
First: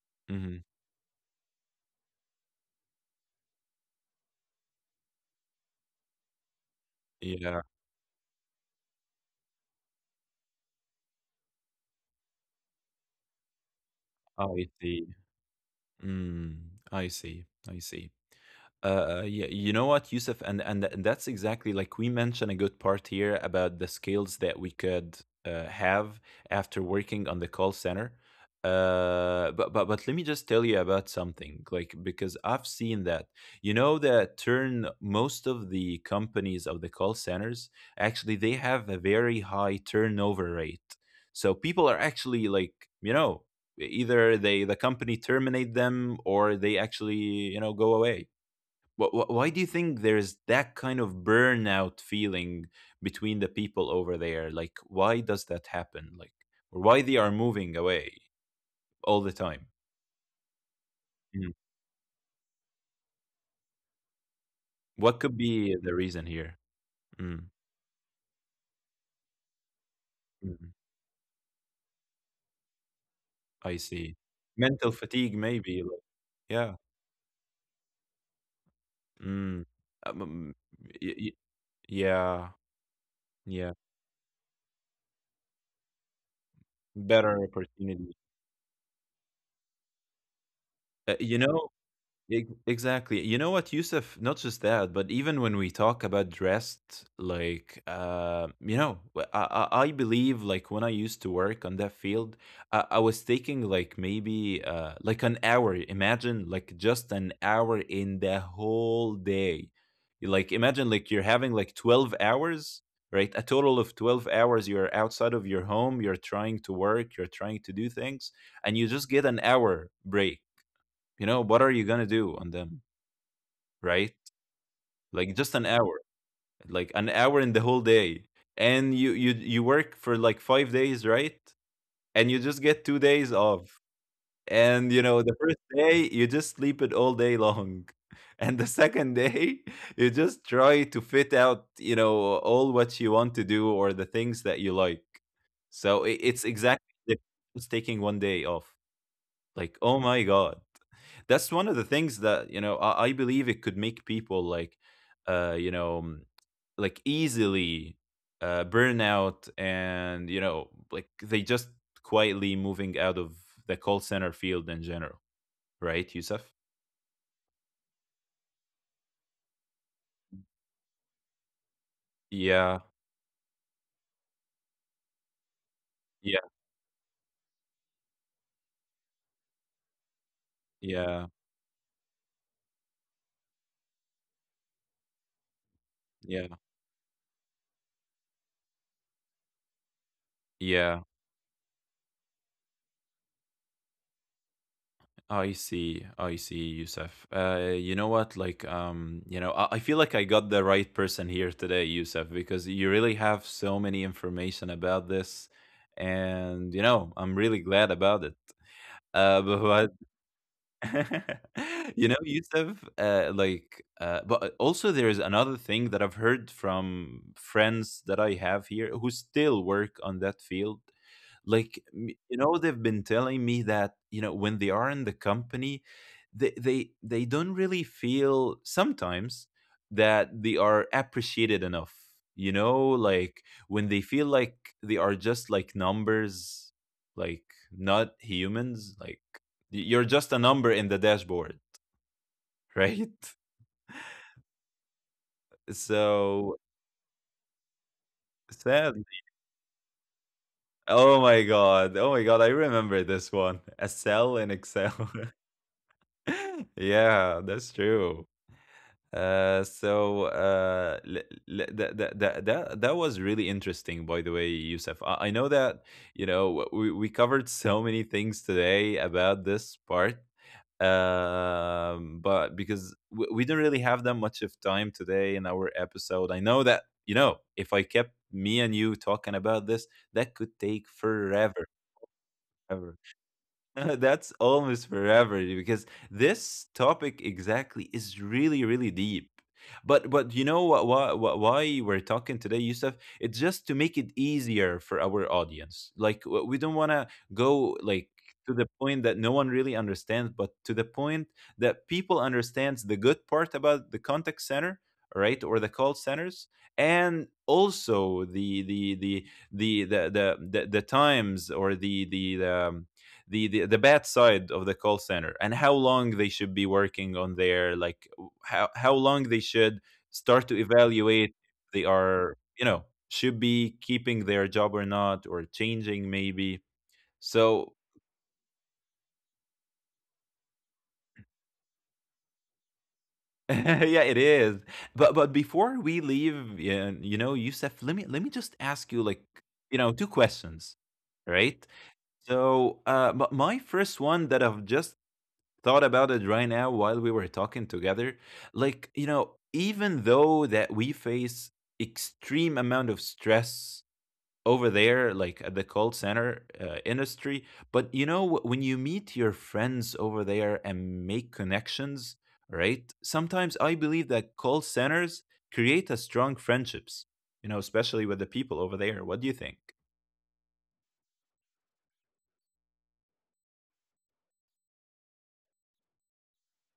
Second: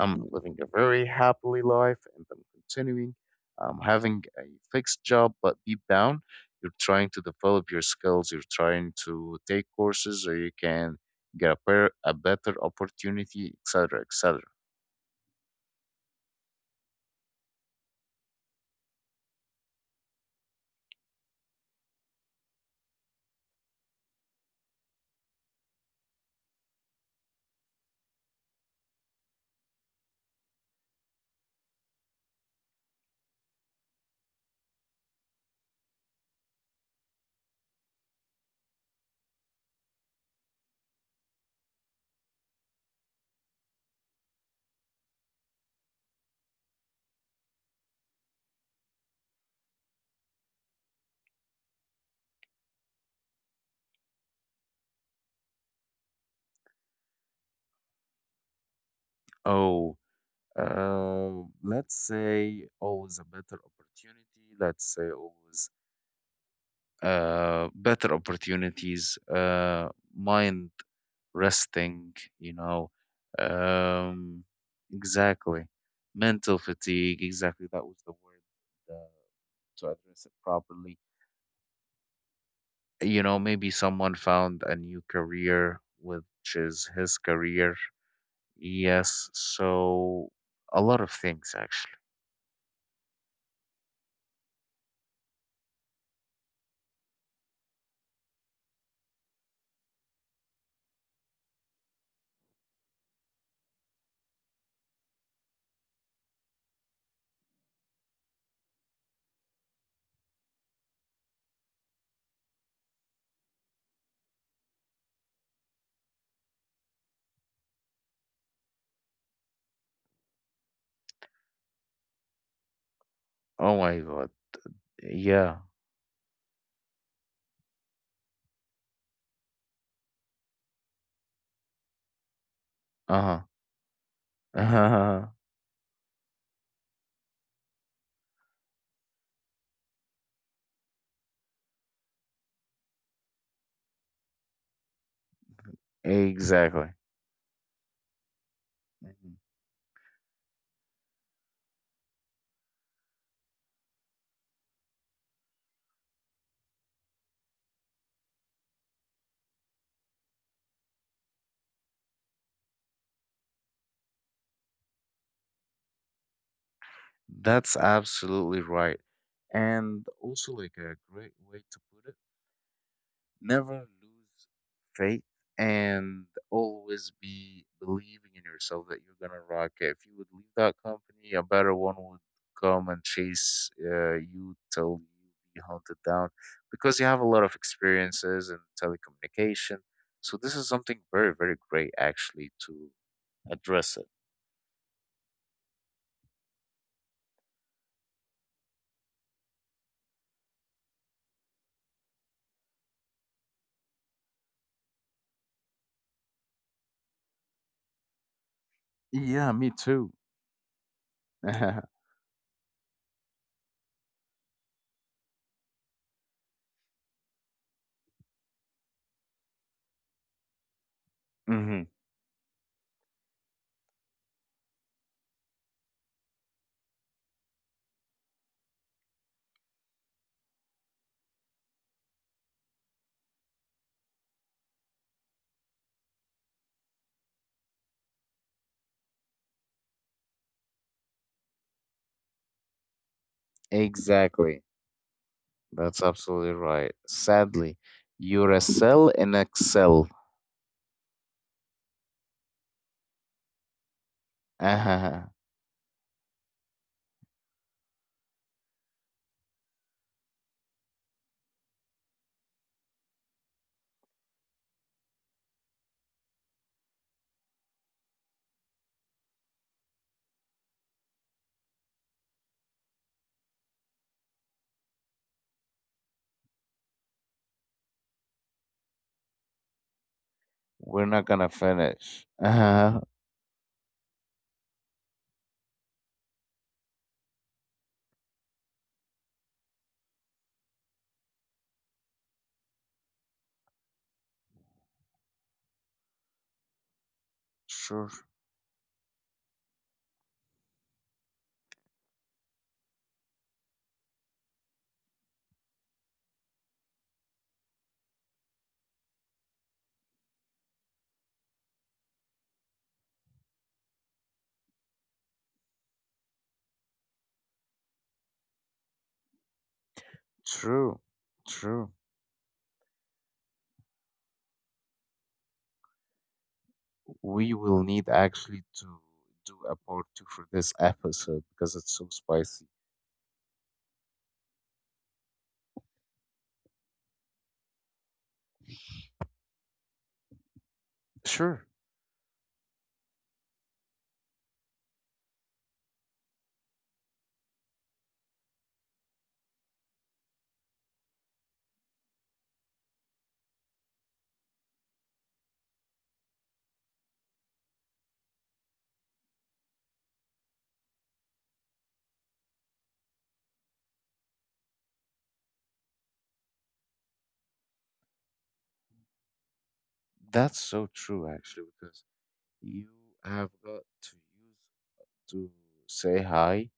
S2: I'm living
S1: mm-hmm.
S2: a very happily life and I'm continuing. I'm having a fixed job." But deep down, you're trying to
S1: Yeah,
S2: develop your skills. You're trying to take courses so you can get a, per- a better opportunity, et cetera, et cetera.
S1: I see. Mm, I see. I see. Uh, yeah, you know what, Yusuf, and and th- that's exactly like we mentioned a good part here about the skills that we could uh, have after working on the call center. Uh, but but but let me just tell you about something, like because I've seen that. You know that turn most of the companies of the call centers, actually they have a very high turnover rate. So people are actually like, you know, either they the company terminate them, or they actually, you know, go away. Wh wh Why do you think there's that kind of burnout feeling between the people over there? Like, why does that happen? Like, or why they are moving away all the time?
S2: Oh, uh,
S1: Mm.
S2: let's say always a better opportunity. Let's say
S1: What could
S2: always
S1: be the reason here? Mm,
S2: uh, better opportunities, uh, mind
S1: mm,
S2: resting, you know.
S1: I see.
S2: Um,
S1: Mental fatigue,
S2: exactly.
S1: maybe. Like,
S2: Mental
S1: yeah.
S2: fatigue, exactly. That was the word uh,
S1: Mm.
S2: to
S1: Um,
S2: address it
S1: um,
S2: properly.
S1: y y yeah.
S2: You know, maybe
S1: Yeah.
S2: someone found a new career, which is his
S1: Better
S2: career.
S1: opportunity.
S2: Yes. So, a lot of
S1: Uh, you
S2: things,
S1: know,
S2: actually.
S1: Ex- exactly. You know what, Yusuf? Not just that, but even when we talk about dressed, like, uh, you know, wh- I, I I believe, like when I used to work on that field, I, I was taking like maybe uh, like an hour. Imagine, like just an hour in the whole day. You, like, imagine like you're having like twelve hours, right? A total of twelve hours. You're outside of your home, you're trying to work, you're trying to do things, and you just get an hour break. You know, what are you gonna do on them,
S2: Oh my
S1: right?
S2: God.
S1: Like just
S2: Yeah.
S1: an hour, like an hour in the whole day, and you you you work for like five days, right? And you just get two days
S2: Uh
S1: off, and you know
S2: huh.
S1: the first day you just sleep it all day long. And the second day you just try to fit out, you know, all what you want to do or the things that you like. So i- it's
S2: Exactly.
S1: exactly the-, just taking one day off.
S2: Mhm.
S1: Like, oh my God. That's one of the things that, you know, I, I believe it could make people like, uh, you know, mm, like easily uh, burn out, and you know, like they just quietly moving out of the call center field in general. Right, Yusuf?
S2: That's absolutely right. And also, like, a great way to put it,
S1: Yeah.
S2: never lose faith and
S1: Yeah.
S2: always be believing in yourself that you're gonna rock it. If you would leave that
S1: Yeah.
S2: company, a better one would come and chase uh, you till you be hunted down,
S1: Yeah.
S2: because you have a lot of experiences in telecommunication. So this is
S1: Yeah.
S2: something very, very great actually to address it.
S1: I see. I see, Yusuf. Uh, you know what? Like, um, you know, I, I feel like I got the right person here today, Yusuf, because you really have so many information about this, and you know, I'm really glad about it. Uh,
S2: Yeah, me
S1: but
S2: too.
S1: you know, Yusuf, uh, like, uh, but also there is another thing that I've heard from friends that I have here who still work on that field, like,
S2: Hmm.
S1: m- you know, they've been telling me that, you know, when they are in the company, they they they don't really feel sometimes that they are appreciated enough. You know, like when they feel like they are just like numbers, like not humans, like y- you're just a number in the dashboard, right?
S2: Exactly. That's absolutely
S1: So
S2: right. Sadly, you're a
S1: sad.
S2: cell in Excel.
S1: Oh my God. Oh my God, I remember this one. A cell in Excel.
S2: Uh-huh.
S1: Yeah, that's true. Uh, so uh, l- l- that, that that that that was really interesting, by the way, Yusuf. I, I know that, you know, we, we covered so many things today about this part, um, but because we, we didn't really have that much of time today in our episode, I know that, you know, if I kept me and you talking about this, that could take
S2: We're not gonna
S1: forever.
S2: finish.
S1: Forever.
S2: Uh-huh.
S1: That's almost forever because this topic exactly is really, really deep. But but you know what why why we're talking today, Yusuf? It's just to make it easier for our audience. Like w- we don't want to go
S2: Sure.
S1: like to the point that no one really understands, but to the point that people understands the good part about the contact center, right, or the call centers, and also the the the the the the the, the times or the the the um, the, the the bad side of the call center and how long they should be working on their like how how long they should start to
S2: True.
S1: evaluate if they
S2: True.
S1: are, you know, should be keeping their job or not, or changing maybe
S2: We
S1: so
S2: will need actually to do a part two for this episode, because it's so spicy.
S1: yeah it is, but but before we leave, yeah, you know, Yusef, let me let me just ask you, like, you know, two questions, right?
S2: Sure.
S1: So uh but my first one that I've just thought about it right now while we were talking together. Like, you know, even though that we face extreme amount of stress over there, like at the call center uh, industry, but you know, wh- when you meet your friends over there and make connections, right? Sometimes I believe that call centers create a strong friendships, you know, especially with the people over there. What do you think?
S2: That's so true actually, because you have got to use to say hi.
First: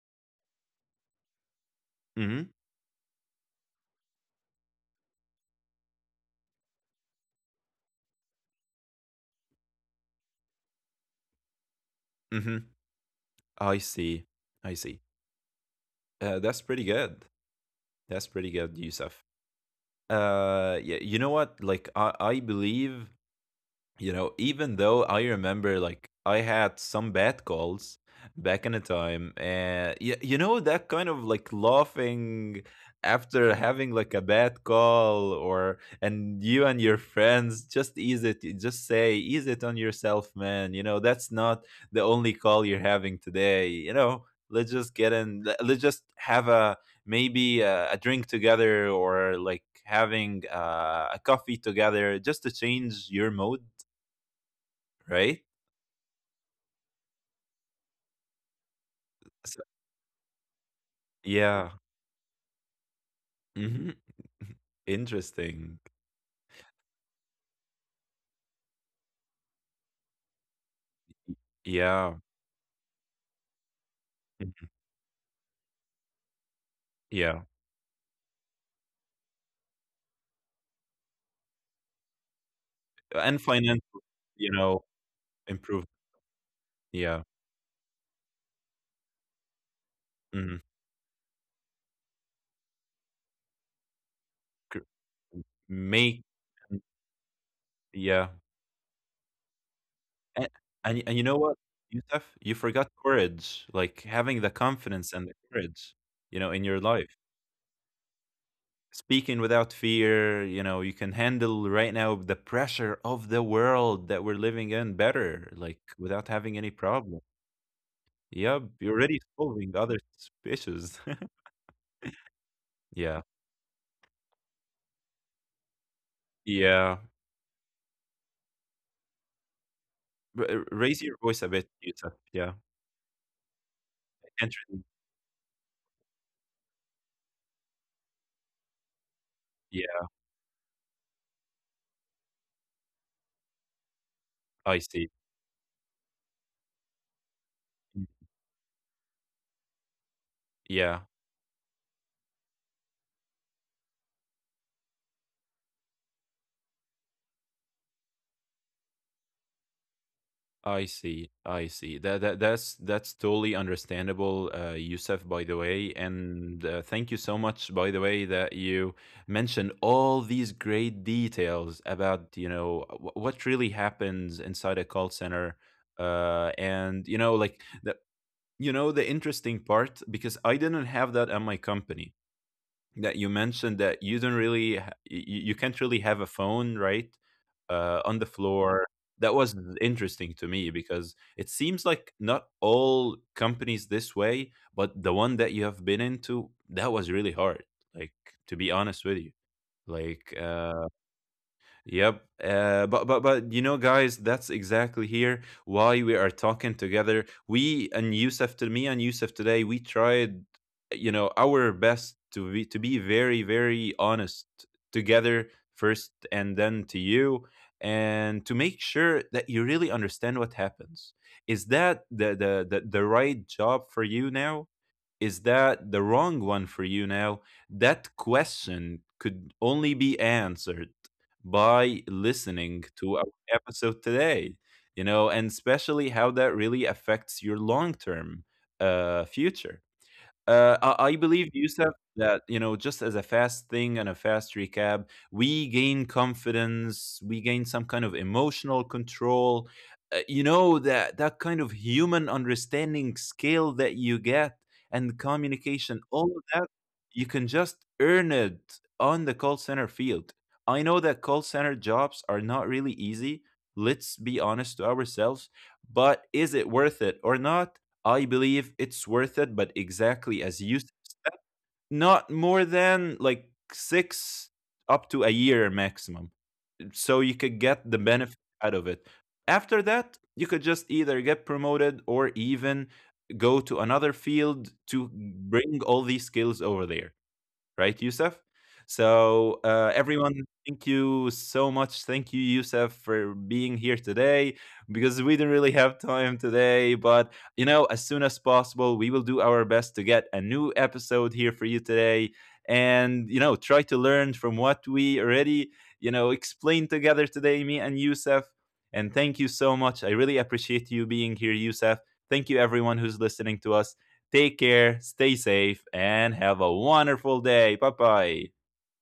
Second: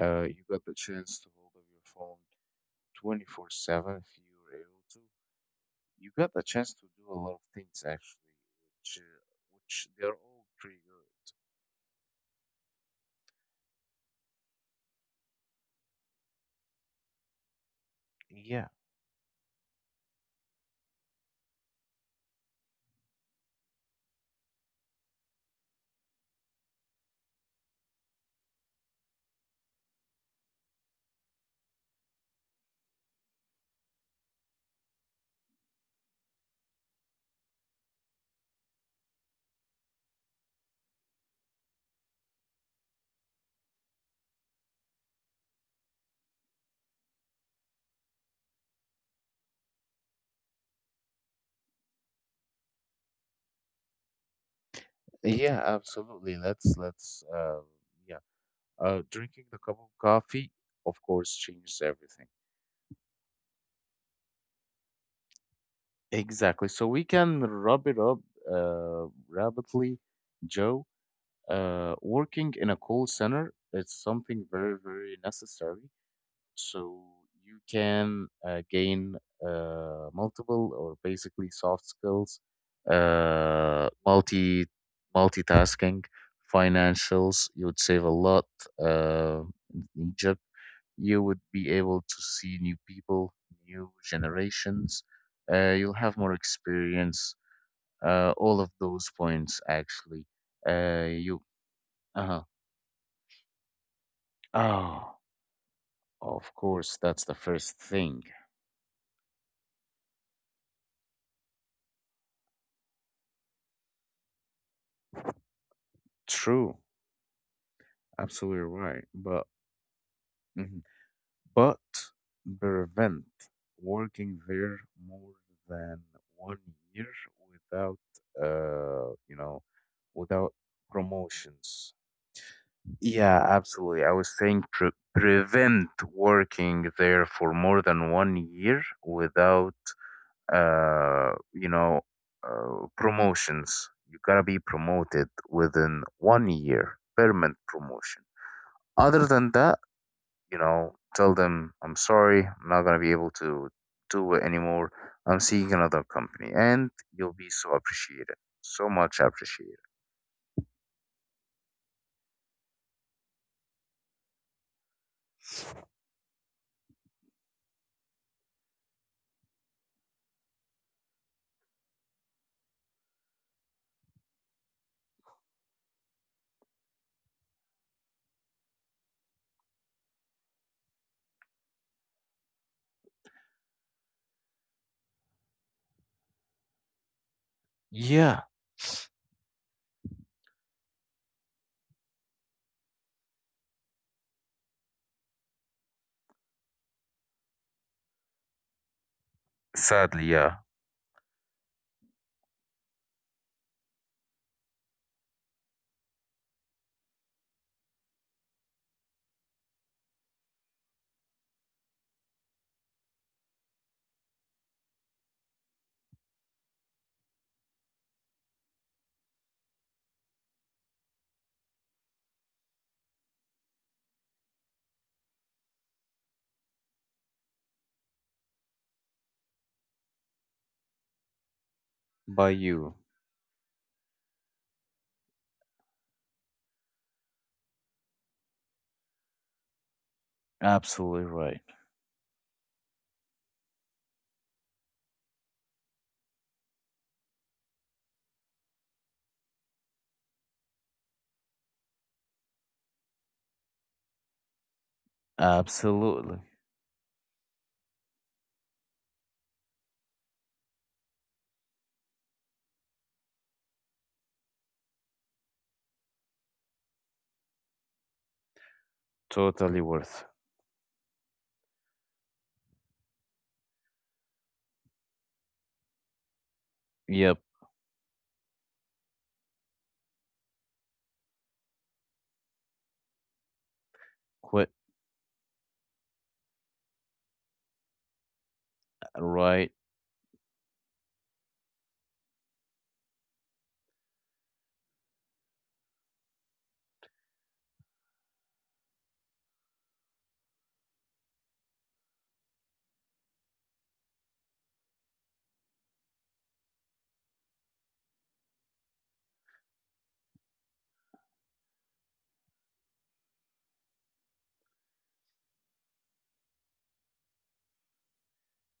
S2: Uh, you got the chance to hold up your phone
S1: Mm-hmm.
S2: twenty-four seven if you were able to. You got a chance to do a lot of things actually, which uh, which they're all pretty good.
S1: Mm-hmm. I see. I see. Uh, that's pretty good. That's pretty
S2: Yeah,
S1: good, Yusuf. Uh, yeah, you know what? Like I, I believe, you know, even though I remember like I had some bad calls back in the time, and y- you know that kind of like laughing after having like a bad call. Or and you and your friends just ease it, you just say ease it on yourself, man, you know that's not the only call you're having today, you know, let's just get in, le- let's just have a maybe a, a drink together, or like having uh, a coffee together just to change your mood. Right?
S2: yeah, absolutely. Let's let's uh, yeah, uh, Drinking the
S1: So
S2: cup of coffee, of course, changes
S1: yeah.
S2: everything.
S1: Mhm. Interesting.
S2: Exactly. So we can wrap it up uh, rapidly, Joe. Uh,
S1: Yeah.
S2: working in a call center is something
S1: Mhm.
S2: very, very necessary so
S1: Yeah.
S2: you can uh, gain uh, multiple or basically soft skills,
S1: And
S2: uh,
S1: financial, you
S2: multi
S1: know, improve,
S2: multitasking,
S1: yeah.
S2: financials. You would save a lot uh, in Egypt.
S1: Mhm.
S2: You would be able to see new people, new generations. Uh, you'll have
S1: Make,
S2: more
S1: mm,
S2: experience. Uh,
S1: yeah.
S2: all of those points actually.
S1: And
S2: Uh,
S1: and and you
S2: you.
S1: know what, Youssef?
S2: Uh
S1: You forgot courage, like, having the
S2: huh.
S1: confidence and the courage,
S2: Oh,
S1: you
S2: of
S1: know, in your
S2: course,
S1: life.
S2: that's the first thing.
S1: Speaking without fear, you know, you can handle right now the pressure of the world that we're living in better, like, without having any
S2: True.
S1: problem.
S2: Absolutely
S1: Yep, you're
S2: right.
S1: already
S2: But
S1: solving other
S2: mhm.
S1: species.
S2: but Prevent
S1: Yeah.
S2: working there more than one
S1: Yeah.
S2: year without, uh you know
S1: R
S2: without
S1: r Raise your voice a bit,
S2: promotions.
S1: Yousef. Yeah.
S2: Yeah, absolutely. I
S1: I
S2: was
S1: can't
S2: saying,
S1: really.
S2: pre prevent working there for more than one year without,
S1: Yeah,
S2: uh you know uh, promotions. You gotta be
S1: I see.
S2: promoted within one year, permanent
S1: Mm.
S2: promotion. Other than that, you know,
S1: Yeah,
S2: tell them, I'm sorry, I'm not going to be able to do it anymore. I'm seeing another company. And you'll be so appreciated, so much appreciated.
S1: I see. I see. That that that's that's totally understandable, uh, Yousef, by the way. And uh, thank you so much, by the way, that you mentioned all these great details about, you know, wh what really happens inside a call center. Uh, and you know, like the, you know, the interesting part, because I didn't have that at my company, that you mentioned that you don't really ha- y- y- you can't really have a phone, right, uh, on the
S2: Yeah.
S1: floor. That was interesting to me because it seems like not all companies this way, but the one that you have been into, that was really hard, like, to be honest with you,
S2: Sadly,
S1: like
S2: yeah.
S1: uh Yep. Uh, but but but you know, guys, that's exactly here why we are talking together. We and Yusuf, to me and Yusuf today, we tried, you know, our best to be to be very very honest together first, and then to you, and to make sure that you really understand what happens. Is that the the the, the right job for you now? Is that the wrong one for you now? That question could only be answered by
S2: By
S1: listening
S2: you.
S1: to our episode today, you know, and especially how that really affects your long term uh, future. Uh, I, I
S2: Absolutely
S1: believe,
S2: right.
S1: Yusuf, that, you know, just as a fast thing and a fast recap, we gain confidence, we gain some kind of emotional control. Uh, you know, that that kind of human understanding skill that you get and communication, all
S2: Absolutely.
S1: of that, you can just earn it on the call center field. I know that call center jobs are not really easy. Let's be honest to ourselves. But is it worth it or not? I believe it's worth it,
S2: Totally
S1: but
S2: worth.
S1: exactly as you s, not more than like six months up to a year maximum, mm, so
S2: Yep.
S1: you could get the benefit out of it. After that, you could just either get promoted or even go to another
S2: Quit.
S1: field to bring all these skills over there, right, Yusuf? So,
S2: Right.
S1: uh, everyone, thank you so much. Thank you, Yusuf, for being here today, because we didn't really have time today. But, you know, as soon as possible, we will do our best to get a new episode here for you today, and, you know, try to learn from what we already, you know, explained together today, me and Yusuf. And thank you so much. I really appreciate you being here, Yusuf. Thank you, everyone who's listening to us. Take care, stay safe, and have a wonderful day. Bye bye.